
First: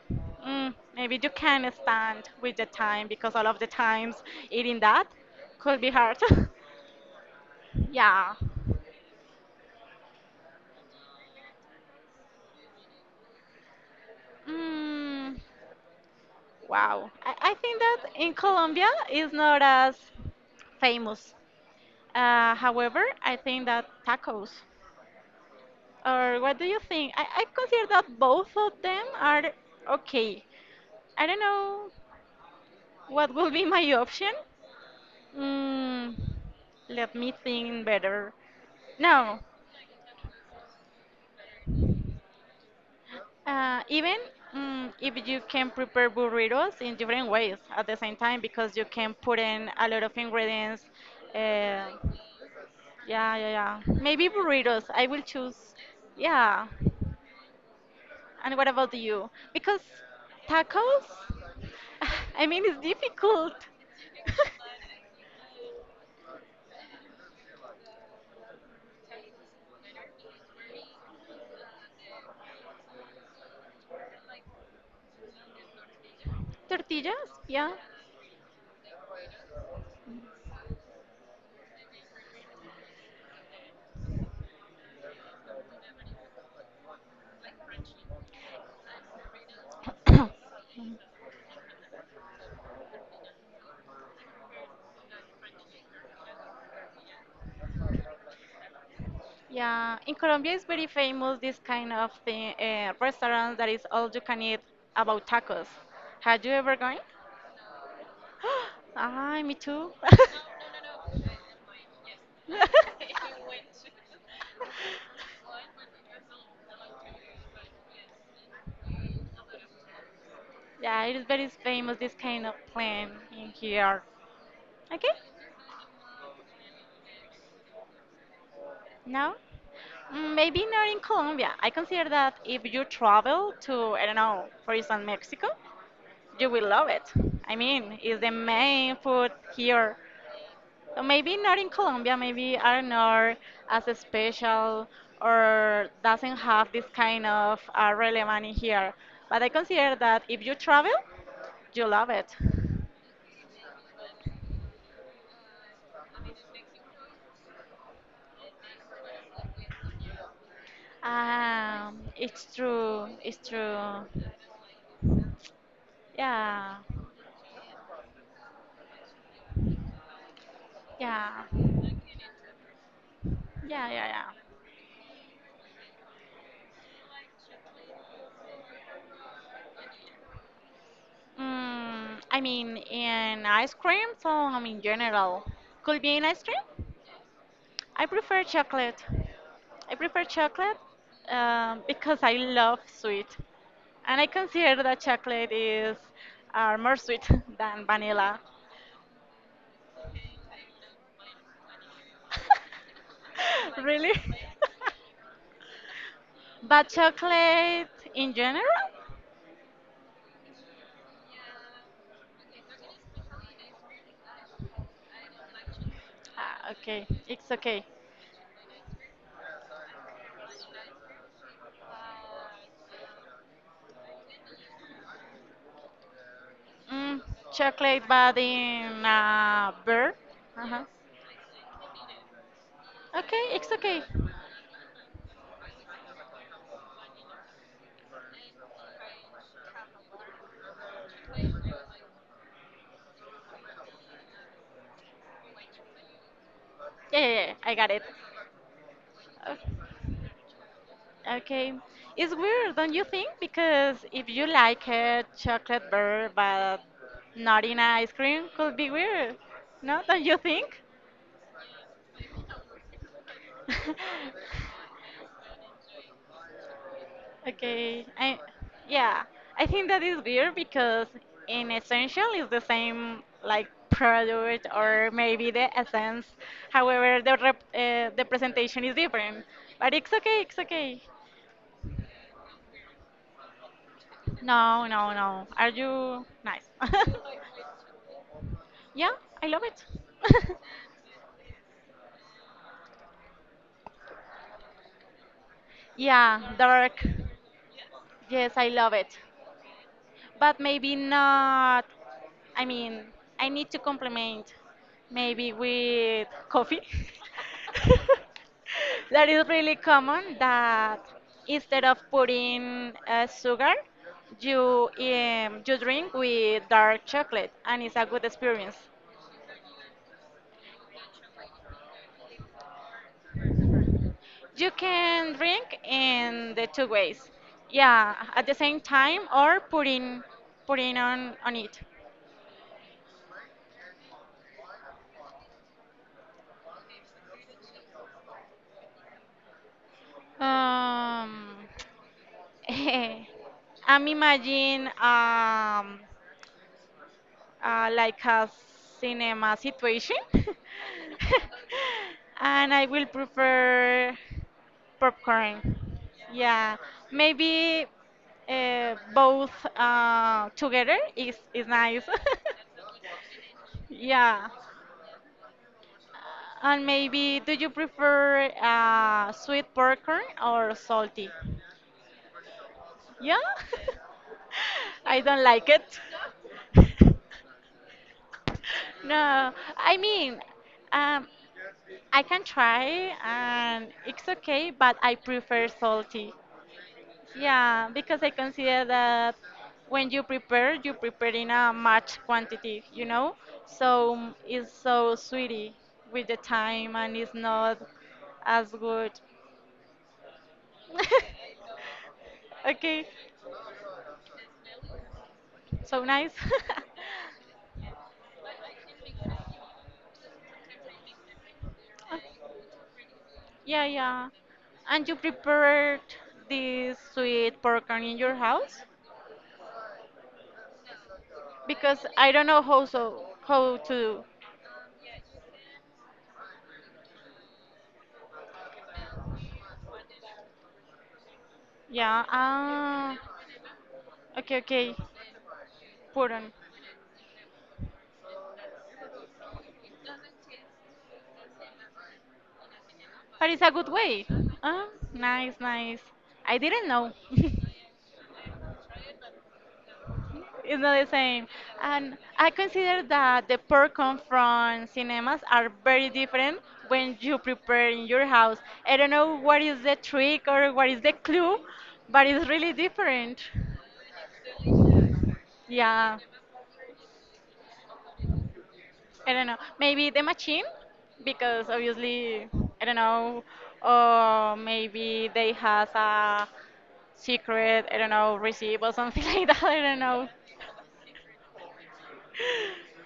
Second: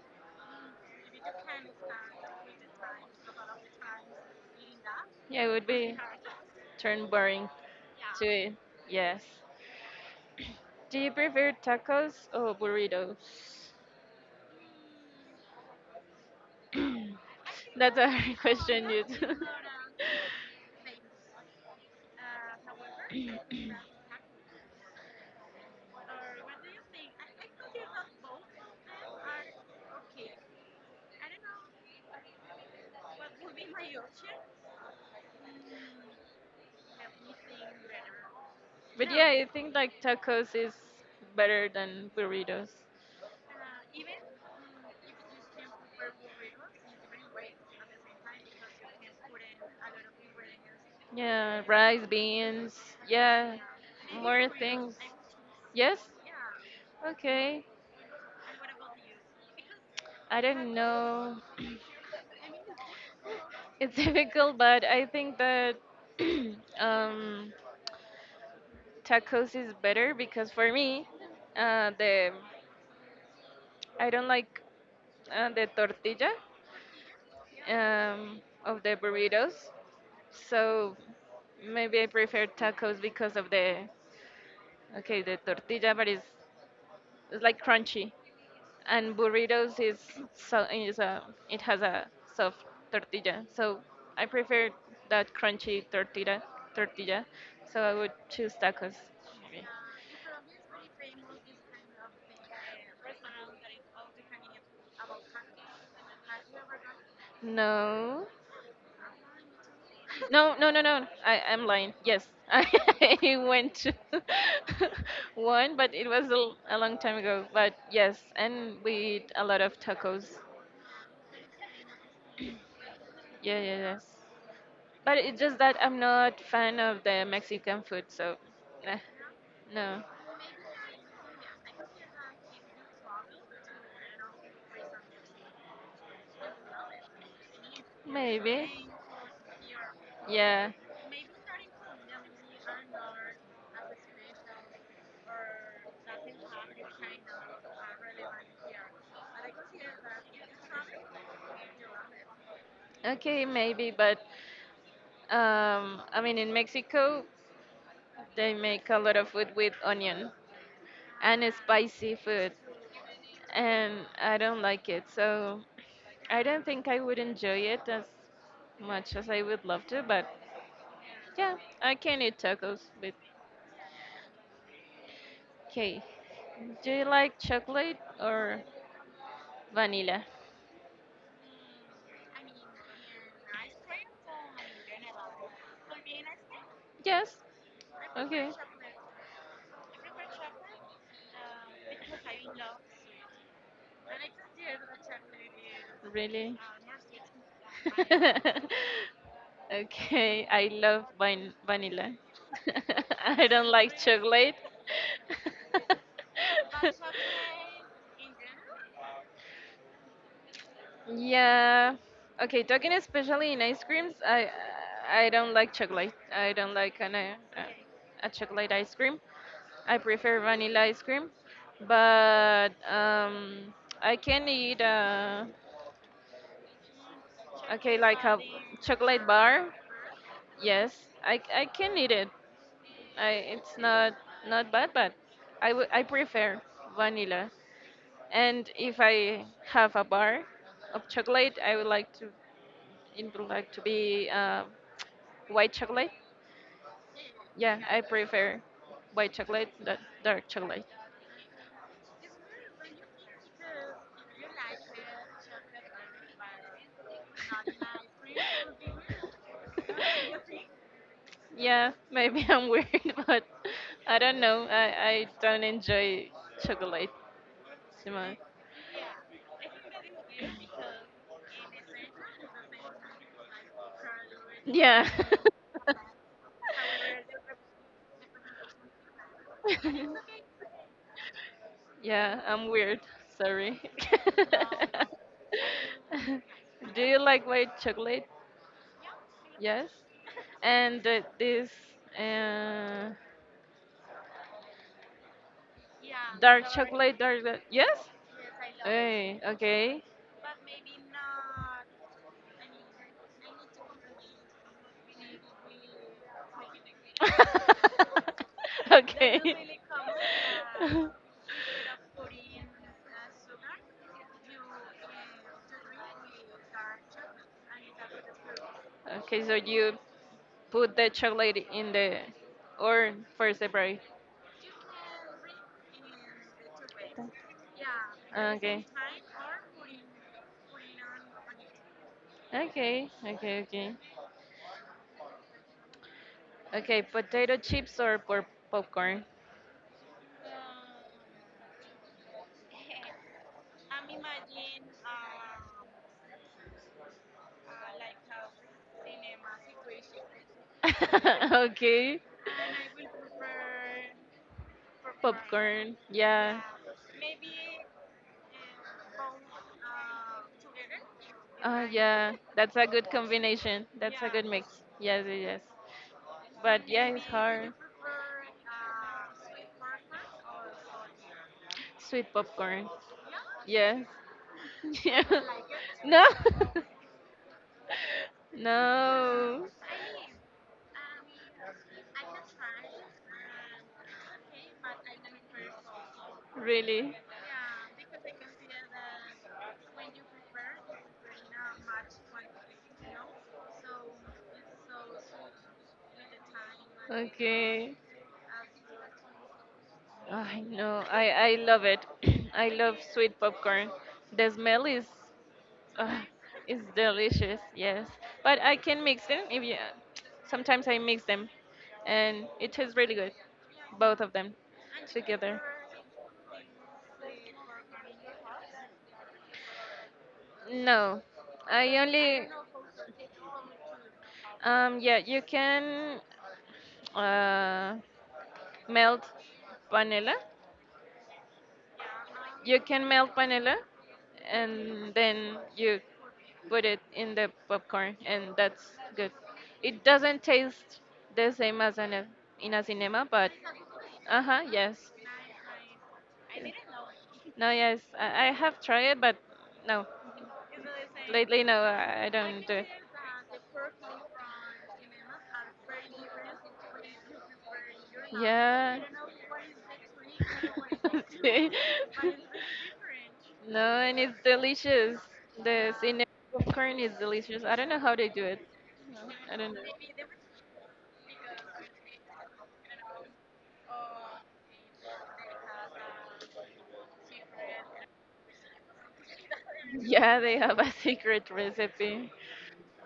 Speaker 2: mm, maybe you can stand with the time because all of the times eating that
Speaker 1: yeah, it would
Speaker 2: could be
Speaker 1: be
Speaker 2: hard. [laughs]
Speaker 1: turn boring to
Speaker 2: Yeah.
Speaker 1: it. Yes. Do you prefer tacos or burritos?
Speaker 2: Mm, wow. I
Speaker 1: [clears throat]
Speaker 2: think that
Speaker 1: That's a [laughs]
Speaker 2: in
Speaker 1: hard
Speaker 2: Colombia
Speaker 1: question, you. [clears throat]
Speaker 2: is not as famous. However, I think that tacos. Or what do you think? I consider that both of them are okay. I don't know what will be my option. Mm, let me think better.
Speaker 1: But yeah,
Speaker 2: No,
Speaker 1: I think like tacos is better than burritos.
Speaker 2: even mm, if you can prepare burritos in different ways at the same time because you can put in a lot of ingredients.
Speaker 1: Yeah,
Speaker 2: Uh,
Speaker 1: rice, beans.
Speaker 2: yeah,
Speaker 1: Yeah,
Speaker 2: yeah, yeah. Maybe
Speaker 1: more
Speaker 2: burritos.
Speaker 1: things.
Speaker 2: I will choose.
Speaker 1: Yes.
Speaker 2: Yeah.
Speaker 1: Okay.
Speaker 2: And what about you? Because
Speaker 1: I don't
Speaker 2: tacos,
Speaker 1: know.
Speaker 2: [laughs] I mean, it's difficult.
Speaker 1: It's [laughs] difficult, but I think that [clears throat] um, tacos is better because for me, the I don't like the tortilla,
Speaker 2: [laughs] Tortillas, yeah.
Speaker 1: of the burritos, so maybe I prefer tacos because of the okay the tortilla, but it's like crunchy. And burritos is, so
Speaker 2: [coughs]
Speaker 1: is a, it has a soft tortilla, so I prefer that crunchy tortilla, so I would choose tacos maybe.
Speaker 2: Yeah, in Colombia it's very famous this kind of thing, restaurant that is all you can eat about tacos. Had you ever gone?
Speaker 1: No,
Speaker 2: [gasps] Ah, me too.
Speaker 1: no, no, no, no I'm lying, yes, [laughs]
Speaker 2: [laughs]
Speaker 1: I went to [laughs] one but it was a long time ago, but yes, and we eat a lot of tacos.
Speaker 2: Yeah, it is very famous this kind of plan in
Speaker 1: Yeah, yeah,
Speaker 2: here.
Speaker 1: yes.
Speaker 2: Okay,
Speaker 1: But it's just that I'm not fan of the Mexican food, so eh,
Speaker 2: now
Speaker 1: no.
Speaker 2: mm, maybe not in Colombia. I consider that if you travel to, I don't know, for instance, Mexico, you will love it. I mean, it's the
Speaker 1: Maybe.
Speaker 2: main food here.
Speaker 1: Yeah.
Speaker 2: So maybe not in Colombia, maybe are not as special or doesn't have this kind of relevance in here. But I consider that if you travel, you love it.
Speaker 1: Okay, maybe, but I mean in Mexico they make a lot of food with onion and spicy food
Speaker 2: It's true, it's true.
Speaker 1: and I don't like it. So I don't
Speaker 2: Yeah,
Speaker 1: think I would enjoy it as much as I would love to, but
Speaker 2: yeah,
Speaker 1: yeah, I can eat tacos with
Speaker 2: yeah, yeah, yeah.
Speaker 1: okay. Do you like chocolate or vanilla?
Speaker 2: Mm, I mean, in ice cream, so I mean, in general, could be in ice cream.
Speaker 1: Yes.
Speaker 2: I prefer
Speaker 1: Okay.
Speaker 2: chocolate. I prefer chocolate because I love sweet, and I consider that chocolate is
Speaker 1: Really?
Speaker 2: more sweet [laughs] than vanilla.
Speaker 1: [laughs] Okay. I love vanilla.
Speaker 2: [laughs]
Speaker 1: [laughs] I don't like
Speaker 2: Really? [laughs]
Speaker 1: chocolate. [laughs]
Speaker 2: But chocolate in general?
Speaker 1: Yeah. Okay, talking especially in ice creams, I don't like chocolate. I
Speaker 2: Ah,
Speaker 1: don't like
Speaker 2: okay,
Speaker 1: an, uh,
Speaker 2: it's okay.
Speaker 1: a chocolate ice cream. I prefer vanilla ice cream, but I can eat.
Speaker 2: Mm,
Speaker 1: Okay,
Speaker 2: chocolate,
Speaker 1: like a
Speaker 2: but in
Speaker 1: chocolate bar.
Speaker 2: beer. Uh-huh.
Speaker 1: Yes, I can eat it. I
Speaker 2: Okay, it's
Speaker 1: It's
Speaker 2: okay.
Speaker 1: not not bad, but I prefer vanilla. And if I have a bar of chocolate, I would like to it would like to be, white chocolate.
Speaker 2: Yeah, yeah, yeah, I
Speaker 1: Yeah,
Speaker 2: got
Speaker 1: I
Speaker 2: it.
Speaker 1: prefer white
Speaker 2: Uh,
Speaker 1: chocolate than dark chocolate.
Speaker 2: Okay. It's weird, don't you think? Because if you like a chocolate bar but not in ice cream, could be weird. No, [laughs] don't you
Speaker 1: [laughs]
Speaker 2: think? [laughs]
Speaker 1: Yeah, maybe I'm weird, [laughs] but I don't know. I don't enjoy chocolate
Speaker 2: Okay.
Speaker 1: too much.
Speaker 2: I yeah, I think that is weird because in essential is the same like product
Speaker 1: Yeah.
Speaker 2: or maybe the essence. However, the presentation is different. But it's okay,
Speaker 1: [laughs]
Speaker 2: it's okay.
Speaker 1: Yeah, I'm weird. Sorry.
Speaker 2: No,
Speaker 1: [laughs]
Speaker 2: no, no. Are you nice? [laughs]
Speaker 1: Do you like white chocolate?
Speaker 2: Yeah, I love it.
Speaker 1: Yes.
Speaker 2: [laughs]
Speaker 1: And this uh,
Speaker 2: Yeah,
Speaker 1: dark
Speaker 2: dark.
Speaker 1: chocolate, dark. Yes?
Speaker 2: Yes, I love it.
Speaker 1: Hey, okay.
Speaker 2: But maybe not. I mean, I need to complement, maybe with coffee. [laughs]
Speaker 1: [laughs]
Speaker 2: That
Speaker 1: Okay.
Speaker 2: is really common that
Speaker 1: [laughs]
Speaker 2: instead of putting sugar, you drink with dark chocolate, and it's a good experience.
Speaker 1: Okay, so you put the chocolate in the or for separate.
Speaker 2: You can drink in the two ways. Yeah, at the same
Speaker 1: Okay.
Speaker 2: time or putting on it.
Speaker 1: Okay. Okay. Okay. Okay. Potato chips or popcorn.
Speaker 2: Um, [laughs] I'm imagine like a cinema situation,
Speaker 1: [laughs] Okay.
Speaker 2: [laughs] and I will prefer popcorn.
Speaker 1: Popcorn. Yeah.
Speaker 2: Yeah, maybe both together is
Speaker 1: Oh
Speaker 2: nice.
Speaker 1: yeah, that's a good combination.
Speaker 2: [laughs]
Speaker 1: That's a good
Speaker 2: Yeah.
Speaker 1: mix. Yes, yes, yes.
Speaker 2: And
Speaker 1: But yeah, it's
Speaker 2: maybe, do you
Speaker 1: hard.
Speaker 2: prefer sweet popcorn or salty?
Speaker 1: Sweet popcorn.
Speaker 2: Yeah?
Speaker 1: Yes. [laughs]
Speaker 2: [laughs] I
Speaker 1: Yeah.
Speaker 2: don't like
Speaker 1: No. [laughs]
Speaker 2: it. [laughs] No,
Speaker 1: No.
Speaker 2: I mean, um, I can try and it's okay, but I prefer salty.
Speaker 1: Really.
Speaker 2: Yeah, because I consider that when you prepare in a much quantity, you know? So it's so sweetie with the time and it's not
Speaker 1: Okay.
Speaker 2: as good.
Speaker 1: I know. I love it. [clears throat]
Speaker 2: [laughs]
Speaker 1: I love
Speaker 2: Okay,
Speaker 1: sweet popcorn. The smell
Speaker 2: so
Speaker 1: uh,
Speaker 2: nice.
Speaker 1: is delicious.
Speaker 2: [laughs]
Speaker 1: Yes, but I can mix them. If you, sometimes I mix them, and it tastes really good,
Speaker 2: Yeah,
Speaker 1: both
Speaker 2: yeah.
Speaker 1: of them
Speaker 2: And you
Speaker 1: together.
Speaker 2: prepared this sweet popcorn in your house?
Speaker 1: No, I
Speaker 2: Because I
Speaker 1: only
Speaker 2: don't know how to.
Speaker 1: yeah you can uh melt vanilla.
Speaker 2: Yeah.
Speaker 1: You can
Speaker 2: Ah.
Speaker 1: melt vanilla
Speaker 2: Okay, okay.
Speaker 1: and then you
Speaker 2: Put on.
Speaker 1: put it in the popcorn and that's good. It doesn't taste the same as in a cinema,
Speaker 2: But
Speaker 1: but
Speaker 2: it's a good way.
Speaker 1: uh-huh,
Speaker 2: Ah,
Speaker 1: yes.
Speaker 2: nice, nice. I didn't know. [laughs]
Speaker 1: No, yes, I have tried it, but no.
Speaker 2: It's not the same.
Speaker 1: Lately, no,
Speaker 2: And
Speaker 1: I
Speaker 2: I
Speaker 1: don't do it.
Speaker 2: consider that the popcorn from cinemas are very different when you prepare in your house.
Speaker 1: Yeah.
Speaker 2: I don't know what is the trick or what
Speaker 1: [laughs]
Speaker 2: is the
Speaker 1: [laughs]
Speaker 2: clue,
Speaker 1: See?
Speaker 2: but it's really different.
Speaker 1: No, and it's delicious. The
Speaker 2: Yeah,
Speaker 1: cinnamon popcorn is delicious. I don't know how they do it.
Speaker 2: I don't know.
Speaker 1: I don't know.
Speaker 2: Maybe the machine, because obviously, I don't know, or maybe they has a secret, I don't know, receipt or something [laughs] like that. I don't know.
Speaker 1: Yeah, they have a [laughs] secret recipe.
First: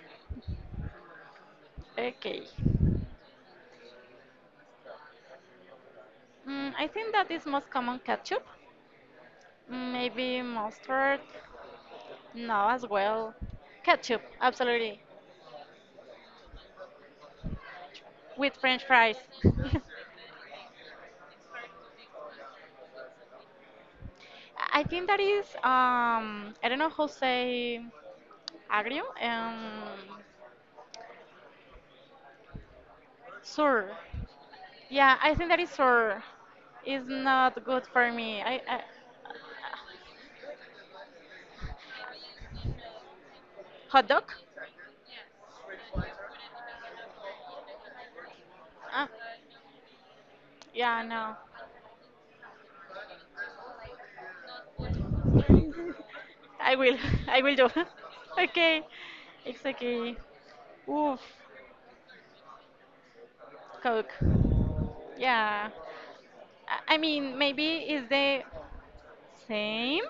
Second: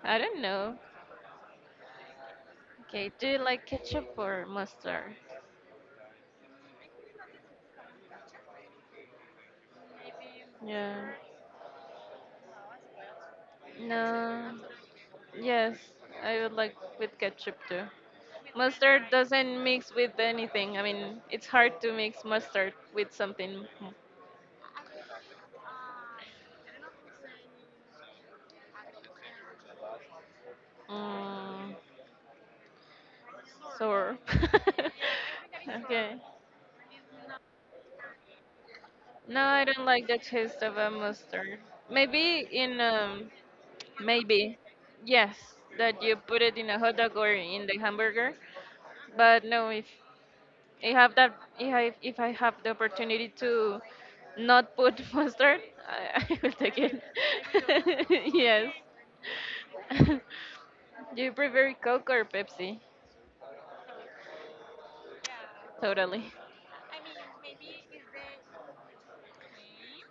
Speaker 1: I don't know.
Speaker 2: Okay.
Speaker 1: Okay, do you like ketchup or mustard?
Speaker 2: Mm, I think that is most common ketchup. Maybe
Speaker 1: Yeah.
Speaker 2: mustard? No, as well. Ketchup,
Speaker 1: No.
Speaker 2: absolutely.
Speaker 1: Yes, I would like with ketchup too.
Speaker 2: With French
Speaker 1: Mustard
Speaker 2: fries.
Speaker 1: doesn't mix with
Speaker 2: [laughs]
Speaker 1: anything. I mean, it's hard to mix mustard with something.
Speaker 2: I think that is I don't know how to say agrio,
Speaker 1: Mm,
Speaker 2: sour.
Speaker 1: sour. [laughs]
Speaker 2: Yeah, I think that is
Speaker 1: Okay.
Speaker 2: sour. It's not good for me. I
Speaker 1: No, I don't like the taste of a mustard. Maybe in
Speaker 2: hot dog?
Speaker 1: maybe, yes, that you put it in a hot dog or in the hamburger.
Speaker 2: Uh,
Speaker 1: But no, if I
Speaker 2: yeah,
Speaker 1: have that,
Speaker 2: no.
Speaker 1: if I have the opportunity to not put [laughs] mustard, I will
Speaker 2: I
Speaker 1: take
Speaker 2: will.
Speaker 1: it.
Speaker 2: [laughs] I will do.
Speaker 1: [laughs]
Speaker 2: [laughs]
Speaker 1: Yes.
Speaker 2: Okay. It's okay.
Speaker 1: [laughs] Do
Speaker 2: Oof.
Speaker 1: you prefer Coke or Pepsi?
Speaker 2: Coke. Yeah.
Speaker 1: Totally.
Speaker 2: I mean, maybe it's the same,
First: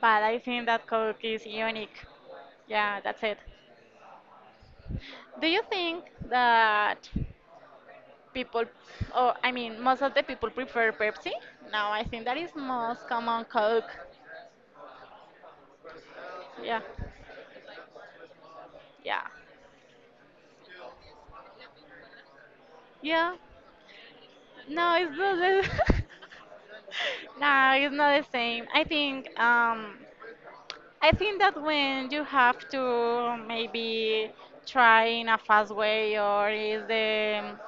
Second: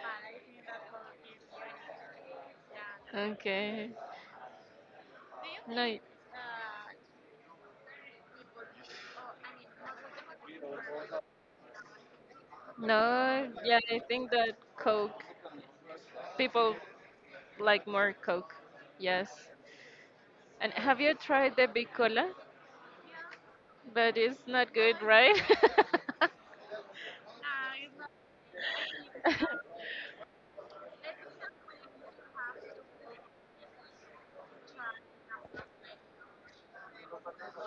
Speaker 2: but I think that Coke is unique. Yeah, that's it.
Speaker 1: Okay.
Speaker 2: Do you
Speaker 1: No.
Speaker 2: think that people, or I mean, most of the people prefer Pepsi? No, I think that is
Speaker 1: No,
Speaker 2: most common
Speaker 1: yeah,
Speaker 2: Coke.
Speaker 1: I think that Coke, people
Speaker 2: Yeah,
Speaker 1: like more Coke.
Speaker 2: yeah,
Speaker 1: Yes. And have you tried the Bicola?
Speaker 2: yeah.
Speaker 1: But it's not
Speaker 2: No,
Speaker 1: good,
Speaker 2: it's not
Speaker 1: right?
Speaker 2: the, [laughs] no, it's not the same.
Speaker 1: [laughs]
Speaker 2: I think that when you have to maybe try in a fast way or is the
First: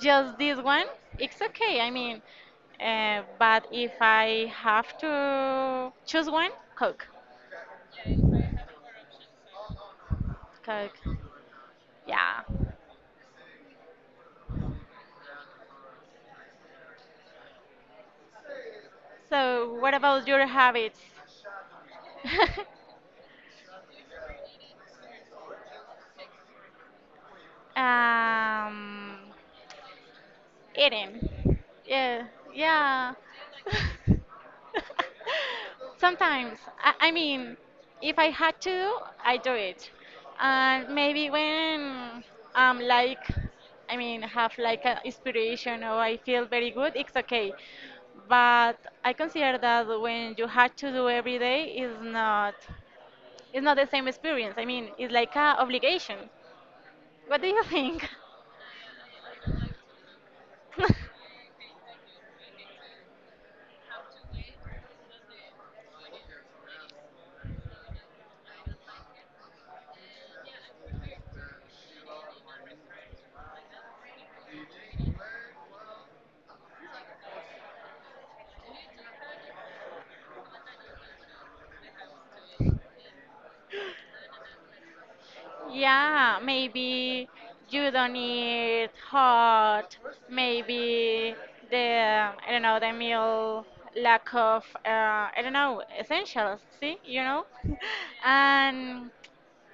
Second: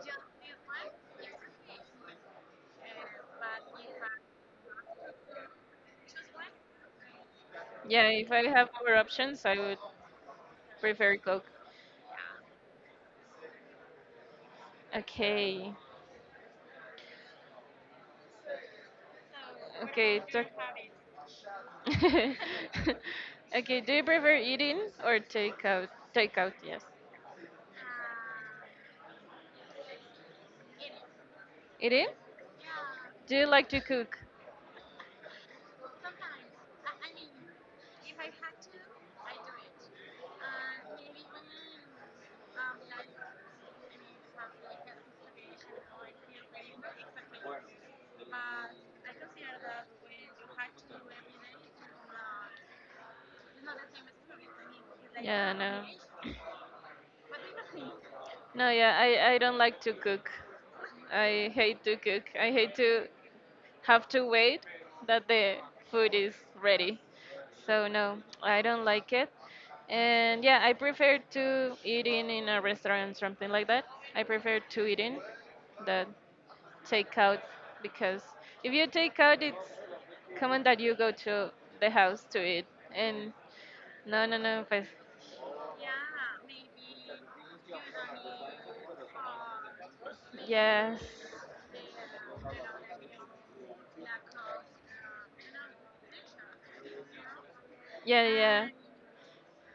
Speaker 2: just this one, it's okay. I mean, but if I have to choose one, Coke.
Speaker 1: Yeah, if I have more options, I would prefer
Speaker 2: Coke.
Speaker 1: Coke.
Speaker 2: Yeah.
Speaker 1: Okay.
Speaker 2: So what
Speaker 1: Okay,
Speaker 2: about
Speaker 1: talk.
Speaker 2: your habits?
Speaker 1: [laughs]
Speaker 2: [laughs]
Speaker 1: Okay, do you prefer eating or take out? Take out, yes.
Speaker 2: um, Eating.
Speaker 1: Eating?
Speaker 2: Yeah, yeah.
Speaker 1: Do you like to
Speaker 2: [laughs]
Speaker 1: cook?
Speaker 2: Sometimes, I mean, if I had to, I do it. And maybe when I'm like, I mean, have like an inspiration or I feel very good, it's okay. But I consider that when you had to do every day is not, it's not the same experience. I mean, it's like
Speaker 1: Yeah,
Speaker 2: a
Speaker 1: no.
Speaker 2: obligation. What do you think?
Speaker 1: No, yeah, I don't like to cook.
Speaker 2: [laughs]
Speaker 1: I hate to cook. I hate to have to wait that the food is ready. So no, I don't like it. And yeah, I prefer to eating in a restaurant, something like that. I prefer to eating that takeout, because if you take out, it's common that you go to the house to eat. And no, no, no, but
Speaker 2: Yeah, maybe you don't eat hot.
Speaker 1: yes,
Speaker 2: Maybe the I don't know the meal lack of I don't know essentials. See, [laughs]
Speaker 1: yeah, yeah.
Speaker 2: and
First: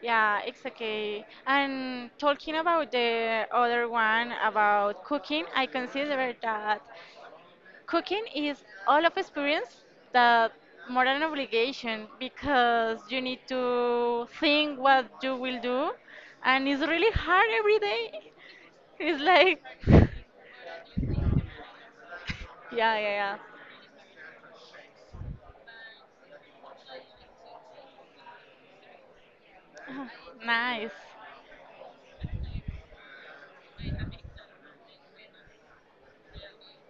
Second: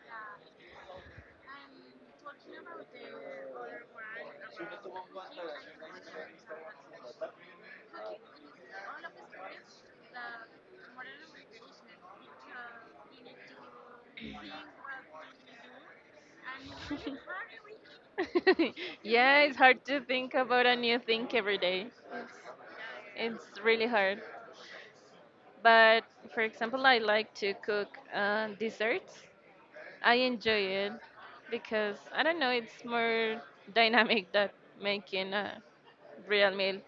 Speaker 2: yeah, it's okay. And talking about the other one about cooking, I consider that cooking is all of experience that more than an obligation because you need to think what you will do and it's really hard every day.
Speaker 1: [laughs]
Speaker 2: It's
Speaker 1: Yeah, it's
Speaker 2: like
Speaker 1: hard to
Speaker 2: [laughs]
Speaker 1: think about a new thing every day.
Speaker 2: yeah yeah yeah.
Speaker 1: It's really hard. But for example, I like to cook desserts. I
Speaker 2: [sighs] [laughs]
Speaker 1: enjoy
Speaker 2: nice.
Speaker 1: it because I don't know, it's more dynamic than making a real meal.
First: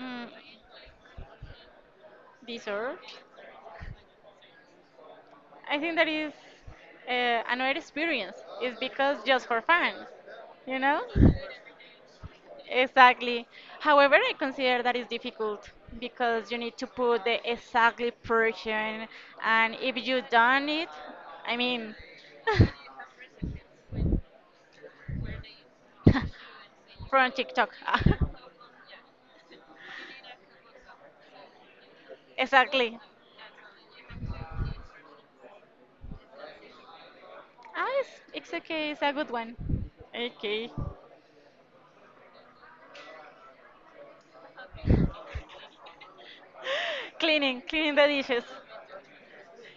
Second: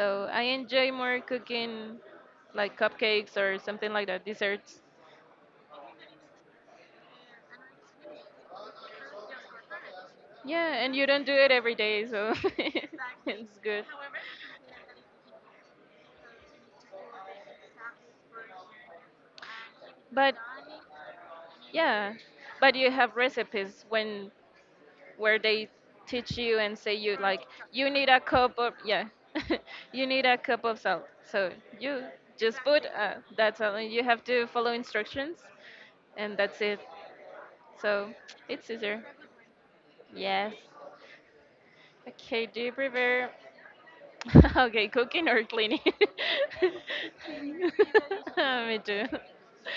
Speaker 2: Mm,
Speaker 1: I enjoy more cooking like
Speaker 2: dessert.
Speaker 1: cupcakes or something like that, desserts.
Speaker 2: I think that is another experience. It's because just for fun,
Speaker 1: Yeah,
Speaker 2: you
Speaker 1: and
Speaker 2: know?
Speaker 1: you don't do it every day, so [laughs]
Speaker 2: Exactly.
Speaker 1: it's good.
Speaker 2: However, I consider that is difficult because you need to put the exactly person, and if you
Speaker 1: But
Speaker 2: done it, I mean,
Speaker 1: yeah, but you have recipes when where they teach you and say
Speaker 2: [laughs]
Speaker 1: you
Speaker 2: from
Speaker 1: like
Speaker 2: TikTok.
Speaker 1: you need a cup of yeah, [laughs] you need a cup of salt. So you
Speaker 2: [laughs]
Speaker 1: just put
Speaker 2: Exactly.
Speaker 1: that's all. You have to follow instructions, and that's it.
Speaker 2: Ah,
Speaker 1: So
Speaker 2: it's
Speaker 1: it's
Speaker 2: okay. It's
Speaker 1: easier.
Speaker 2: a good one.
Speaker 1: Yes.
Speaker 2: Okay.
Speaker 1: Okay. Do you prefer [laughs] okay cooking or cleaning? [laughs]
Speaker 2: [laughs] Cleaning, cleaning the dishes.
Speaker 1: Me too.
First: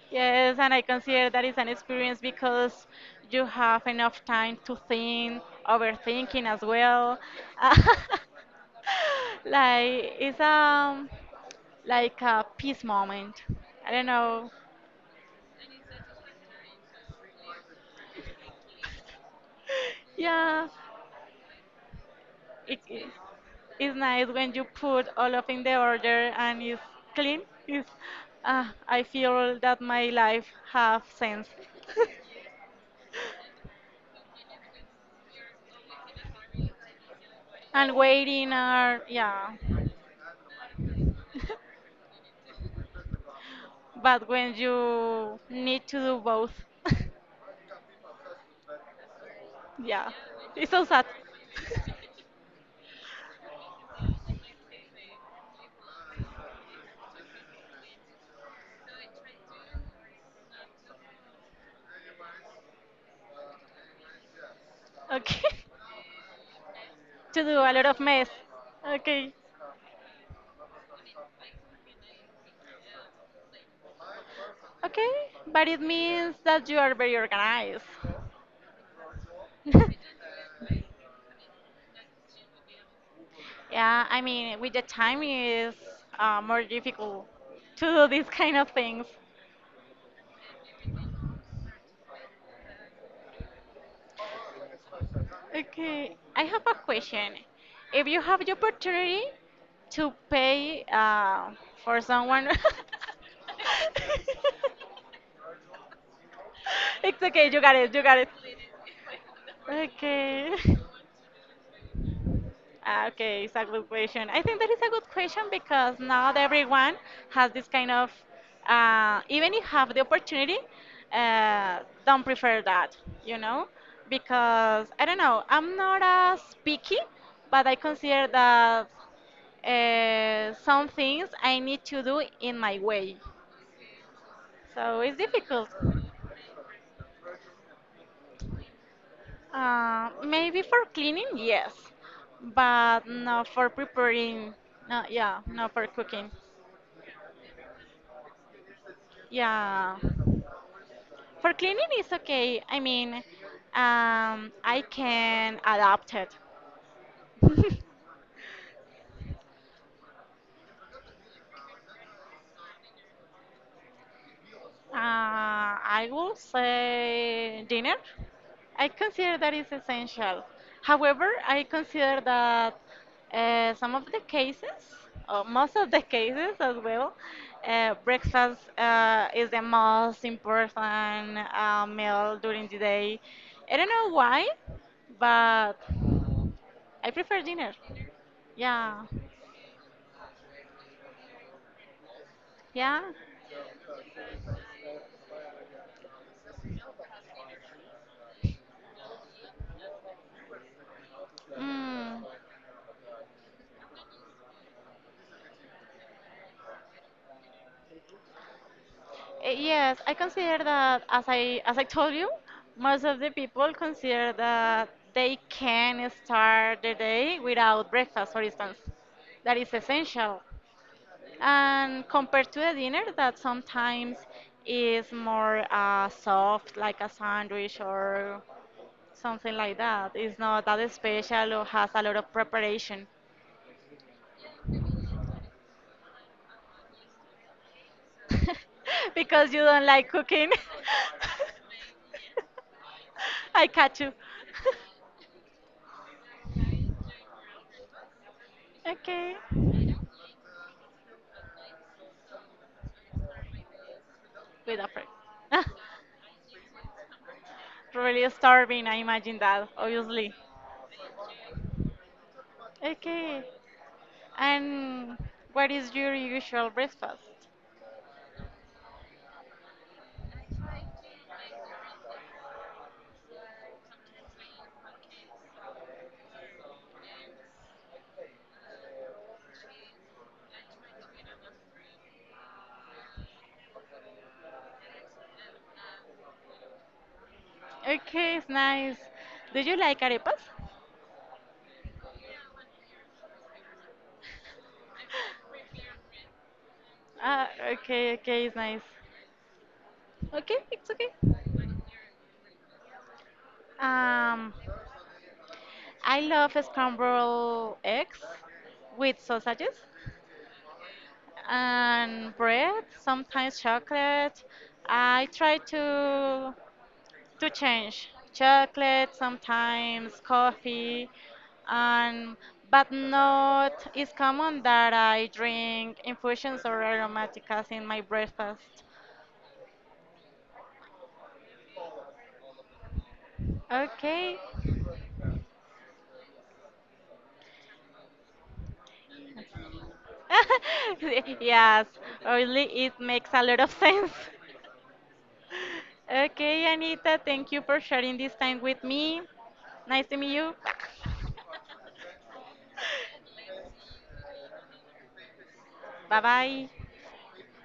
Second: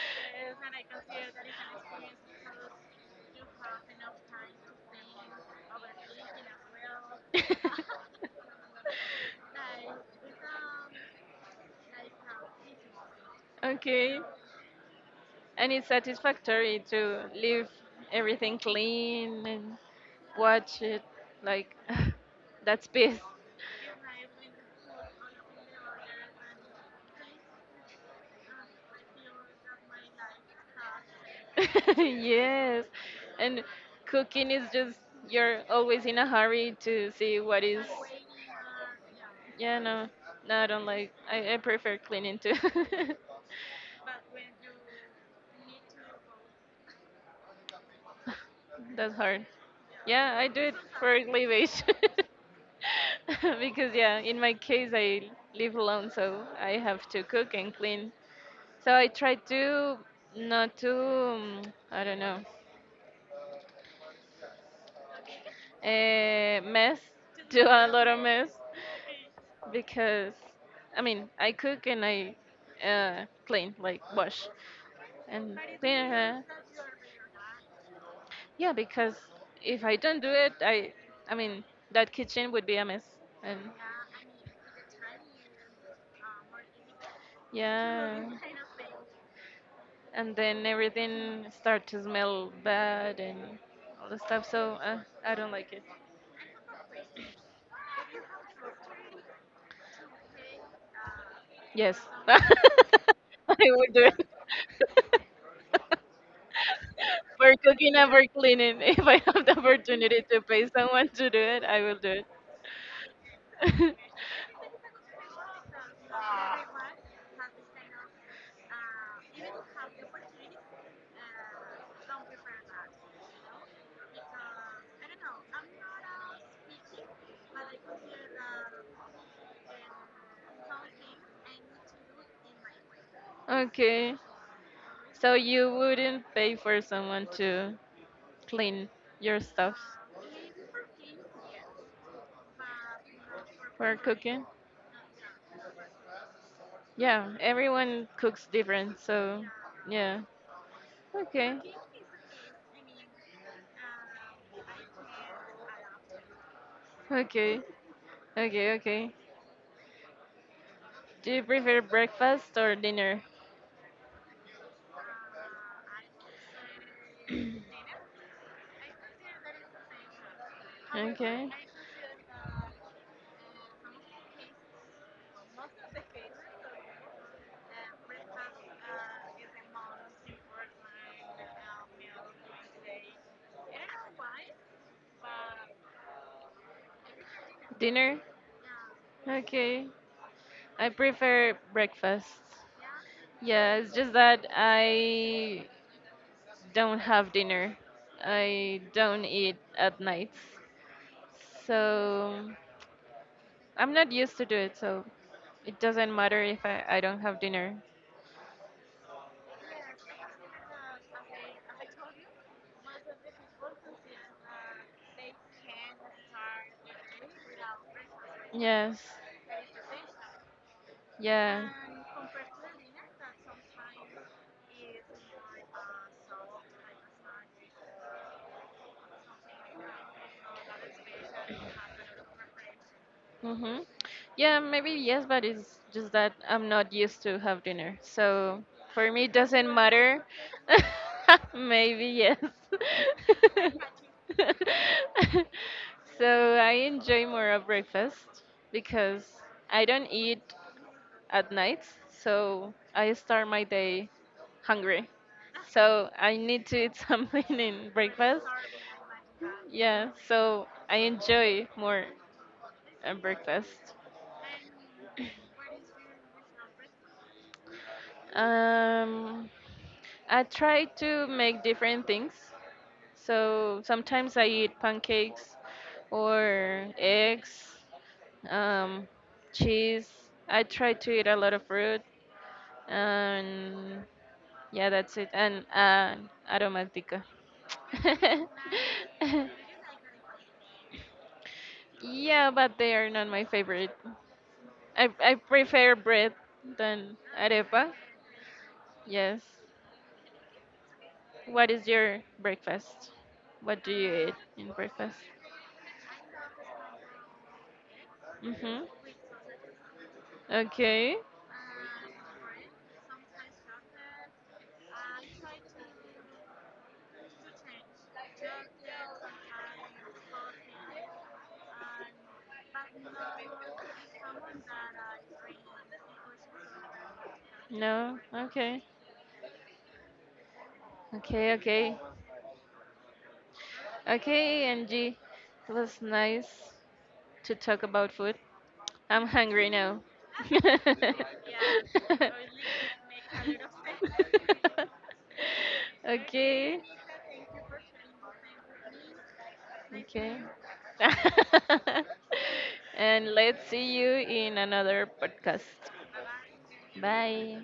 Speaker 2: Yes, and I consider that is an experience because you have enough time to think, overthinking as well. [laughs] Like it's
Speaker 1: [laughs]
Speaker 2: like a peace moment. I don't
Speaker 1: Okay.
Speaker 2: know.
Speaker 1: And it's satisfactory to leave everything clean and
Speaker 2: Yeah,
Speaker 1: watch it. Like, [sighs]
Speaker 2: it
Speaker 1: that's
Speaker 2: it-
Speaker 1: peace.
Speaker 2: it's nice when you put all of in the order and it's clean. It's, I feel that my life have sense.
Speaker 1: [laughs] Yes. And cooking is just, you're always in a hurry to see what is.
Speaker 2: And waiting are yeah.
Speaker 1: Yeah, no. No, I don't like, I prefer cleaning too. [laughs]
Speaker 2: But when you need to do both, [laughs]
Speaker 1: That's hard.
Speaker 2: yeah,
Speaker 1: Yeah, I do
Speaker 2: it's
Speaker 1: it
Speaker 2: so sad.
Speaker 1: for
Speaker 2: [laughs]
Speaker 1: levies. [laughs] Because yeah, in my case I live alone, so I have to cook and clean. So I try to not to I don't know
Speaker 2: Okay, [laughs]
Speaker 1: mess,
Speaker 2: to
Speaker 1: [laughs]
Speaker 2: do
Speaker 1: do
Speaker 2: a lot
Speaker 1: a
Speaker 2: of
Speaker 1: lot of
Speaker 2: mess.
Speaker 1: mess
Speaker 2: Okay,
Speaker 1: because I mean I cook and I clean like wash
Speaker 2: okay,
Speaker 1: and
Speaker 2: but it
Speaker 1: clean.
Speaker 2: means that you are very organized.
Speaker 1: Yeah, because if
Speaker 2: [laughs]
Speaker 1: I don't do it, I mean that kitchen would be a mess. And
Speaker 2: Yeah, I mean, with the time is more difficult to do
Speaker 1: yeah.
Speaker 2: these kind of things.
Speaker 1: And then everything start to smell bad and all the stuff. So I don't like it.
Speaker 2: Okay, I have a question. If you have the opportunity to pay
Speaker 1: Yes,
Speaker 2: for
Speaker 1: [laughs] I
Speaker 2: someone
Speaker 1: would do it
Speaker 2: [laughs]
Speaker 1: [laughs]
Speaker 2: It's okay,
Speaker 1: for
Speaker 2: you got it,
Speaker 1: cooking
Speaker 2: you
Speaker 1: and
Speaker 2: got
Speaker 1: for
Speaker 2: it.
Speaker 1: cleaning. [laughs] If I have the opportunity to
Speaker 2: Okay.
Speaker 1: pay someone to do it, I will do
Speaker 2: Ah, okay, it's a good
Speaker 1: it.
Speaker 2: question. I think that is a good question because not everyone has this kind of, even if have the opportunity, uh, don't prefer that, you know? Because I don't know, I'm not as picky, but I consider that some things I need to do in my way.
Speaker 1: [laughs] Okay.
Speaker 2: So it's
Speaker 1: So
Speaker 2: difficult.
Speaker 1: you wouldn't pay for someone to clean your stuff
Speaker 2: Maybe for cleaning, yes, but not for
Speaker 1: for cooking?
Speaker 2: preparing. No, yeah, not for cooking.
Speaker 1: Yeah, everyone cooks different, so
Speaker 2: Yeah,
Speaker 1: yeah.
Speaker 2: for
Speaker 1: Okay.
Speaker 2: cleaning it's okay. I mean, I can adapt it.
Speaker 1: Okay.
Speaker 2: [laughs]
Speaker 1: Okay, okay. Do you prefer breakfast or dinner?
Speaker 2: I will say dinner. I consider that is essential. However,
Speaker 1: Okay.
Speaker 2: I consider that some of the cases, or most of the cases as well, breakfast is the most important meal during the day. I don't know why, but I prefer dinner.
Speaker 1: Dinner?
Speaker 2: Yeah,
Speaker 1: Okay. I prefer breakfast.
Speaker 2: yeah.
Speaker 1: Yeah, it's just that I don't have dinner. I don't eat at nights.
Speaker 2: Mm.
Speaker 1: So I'm not used to do it, so it doesn't matter if I, I don't have dinner.
Speaker 2: Yes, I consider that as I told you, most of the people consider that they can start the day without breakfast, for instance.
Speaker 1: Yes.
Speaker 2: That is essential.
Speaker 1: Yeah.
Speaker 2: And compared to a dinner that sometimes is more soft, like a sandwich or something like that, it's not that special or has a lot of preparation
Speaker 1: Mm-hmm. Yeah, maybe yes, but it's just that I'm not used to have dinner. So for
Speaker 2: [laughs]
Speaker 1: me, it
Speaker 2: because you
Speaker 1: doesn't
Speaker 2: don't like
Speaker 1: matter.
Speaker 2: cooking.
Speaker 1: [laughs] Maybe yes. [laughs]
Speaker 2: [laughs] I catch you. [laughs]
Speaker 1: So I enjoy more a breakfast because
Speaker 2: Okay.
Speaker 1: I don't eat at night, so I start my day
Speaker 2: With a
Speaker 1: hungry.
Speaker 2: friend.
Speaker 1: So I need to eat [laughs] something in
Speaker 2: [laughs] Really
Speaker 1: breakfast.
Speaker 2: starving, I imagine that,
Speaker 1: Yeah,
Speaker 2: obviously.
Speaker 1: so I enjoy more a
Speaker 2: Okay.
Speaker 1: breakfast.
Speaker 2: And what is your usual breakfast?
Speaker 1: Um, I try to make different things. So sometimes I eat pancakes or eggs, um, cheese. I try to eat a lot of fruit. And yeah, that's it. And aromática.
Speaker 2: Okay, it's
Speaker 1: [laughs]
Speaker 2: nice. Do you like arepas? [laughs]
Speaker 1: Yeah, but they are not my favorite. I prefer bread than
Speaker 2: Ah,
Speaker 1: arepa.
Speaker 2: okay, okay, it's nice.
Speaker 1: Yes.
Speaker 2: Okay, it's okay.
Speaker 1: What is your breakfast? What do you eat
Speaker 2: Um,
Speaker 1: in breakfast?
Speaker 2: I love scrambled eggs
Speaker 1: Mm-hmm.
Speaker 2: with sausages,
Speaker 1: Okay.
Speaker 2: and bread, sometimes chocolate. I try to change chocolate, sometimes coffee, and but not it's common that I drink infusions or aromaticas in my
Speaker 1: No. Okay.
Speaker 2: breakfast.
Speaker 1: Okay. Okay.
Speaker 2: Okay.
Speaker 1: Okay, Angie. It was nice to talk about food. I'm hungry now. [laughs]
Speaker 2: [laughs] Yes, only it makes a lot of sense. [laughs] Okay,
Speaker 1: Okay.
Speaker 2: Anita, thank you for sharing this time with me. Nice to meet
Speaker 1: Okay.
Speaker 2: you.
Speaker 1: [laughs] And
Speaker 2: [laughs]
Speaker 1: let's see you in another podcast.
Speaker 2: Bye bye.
Speaker 1: Bye.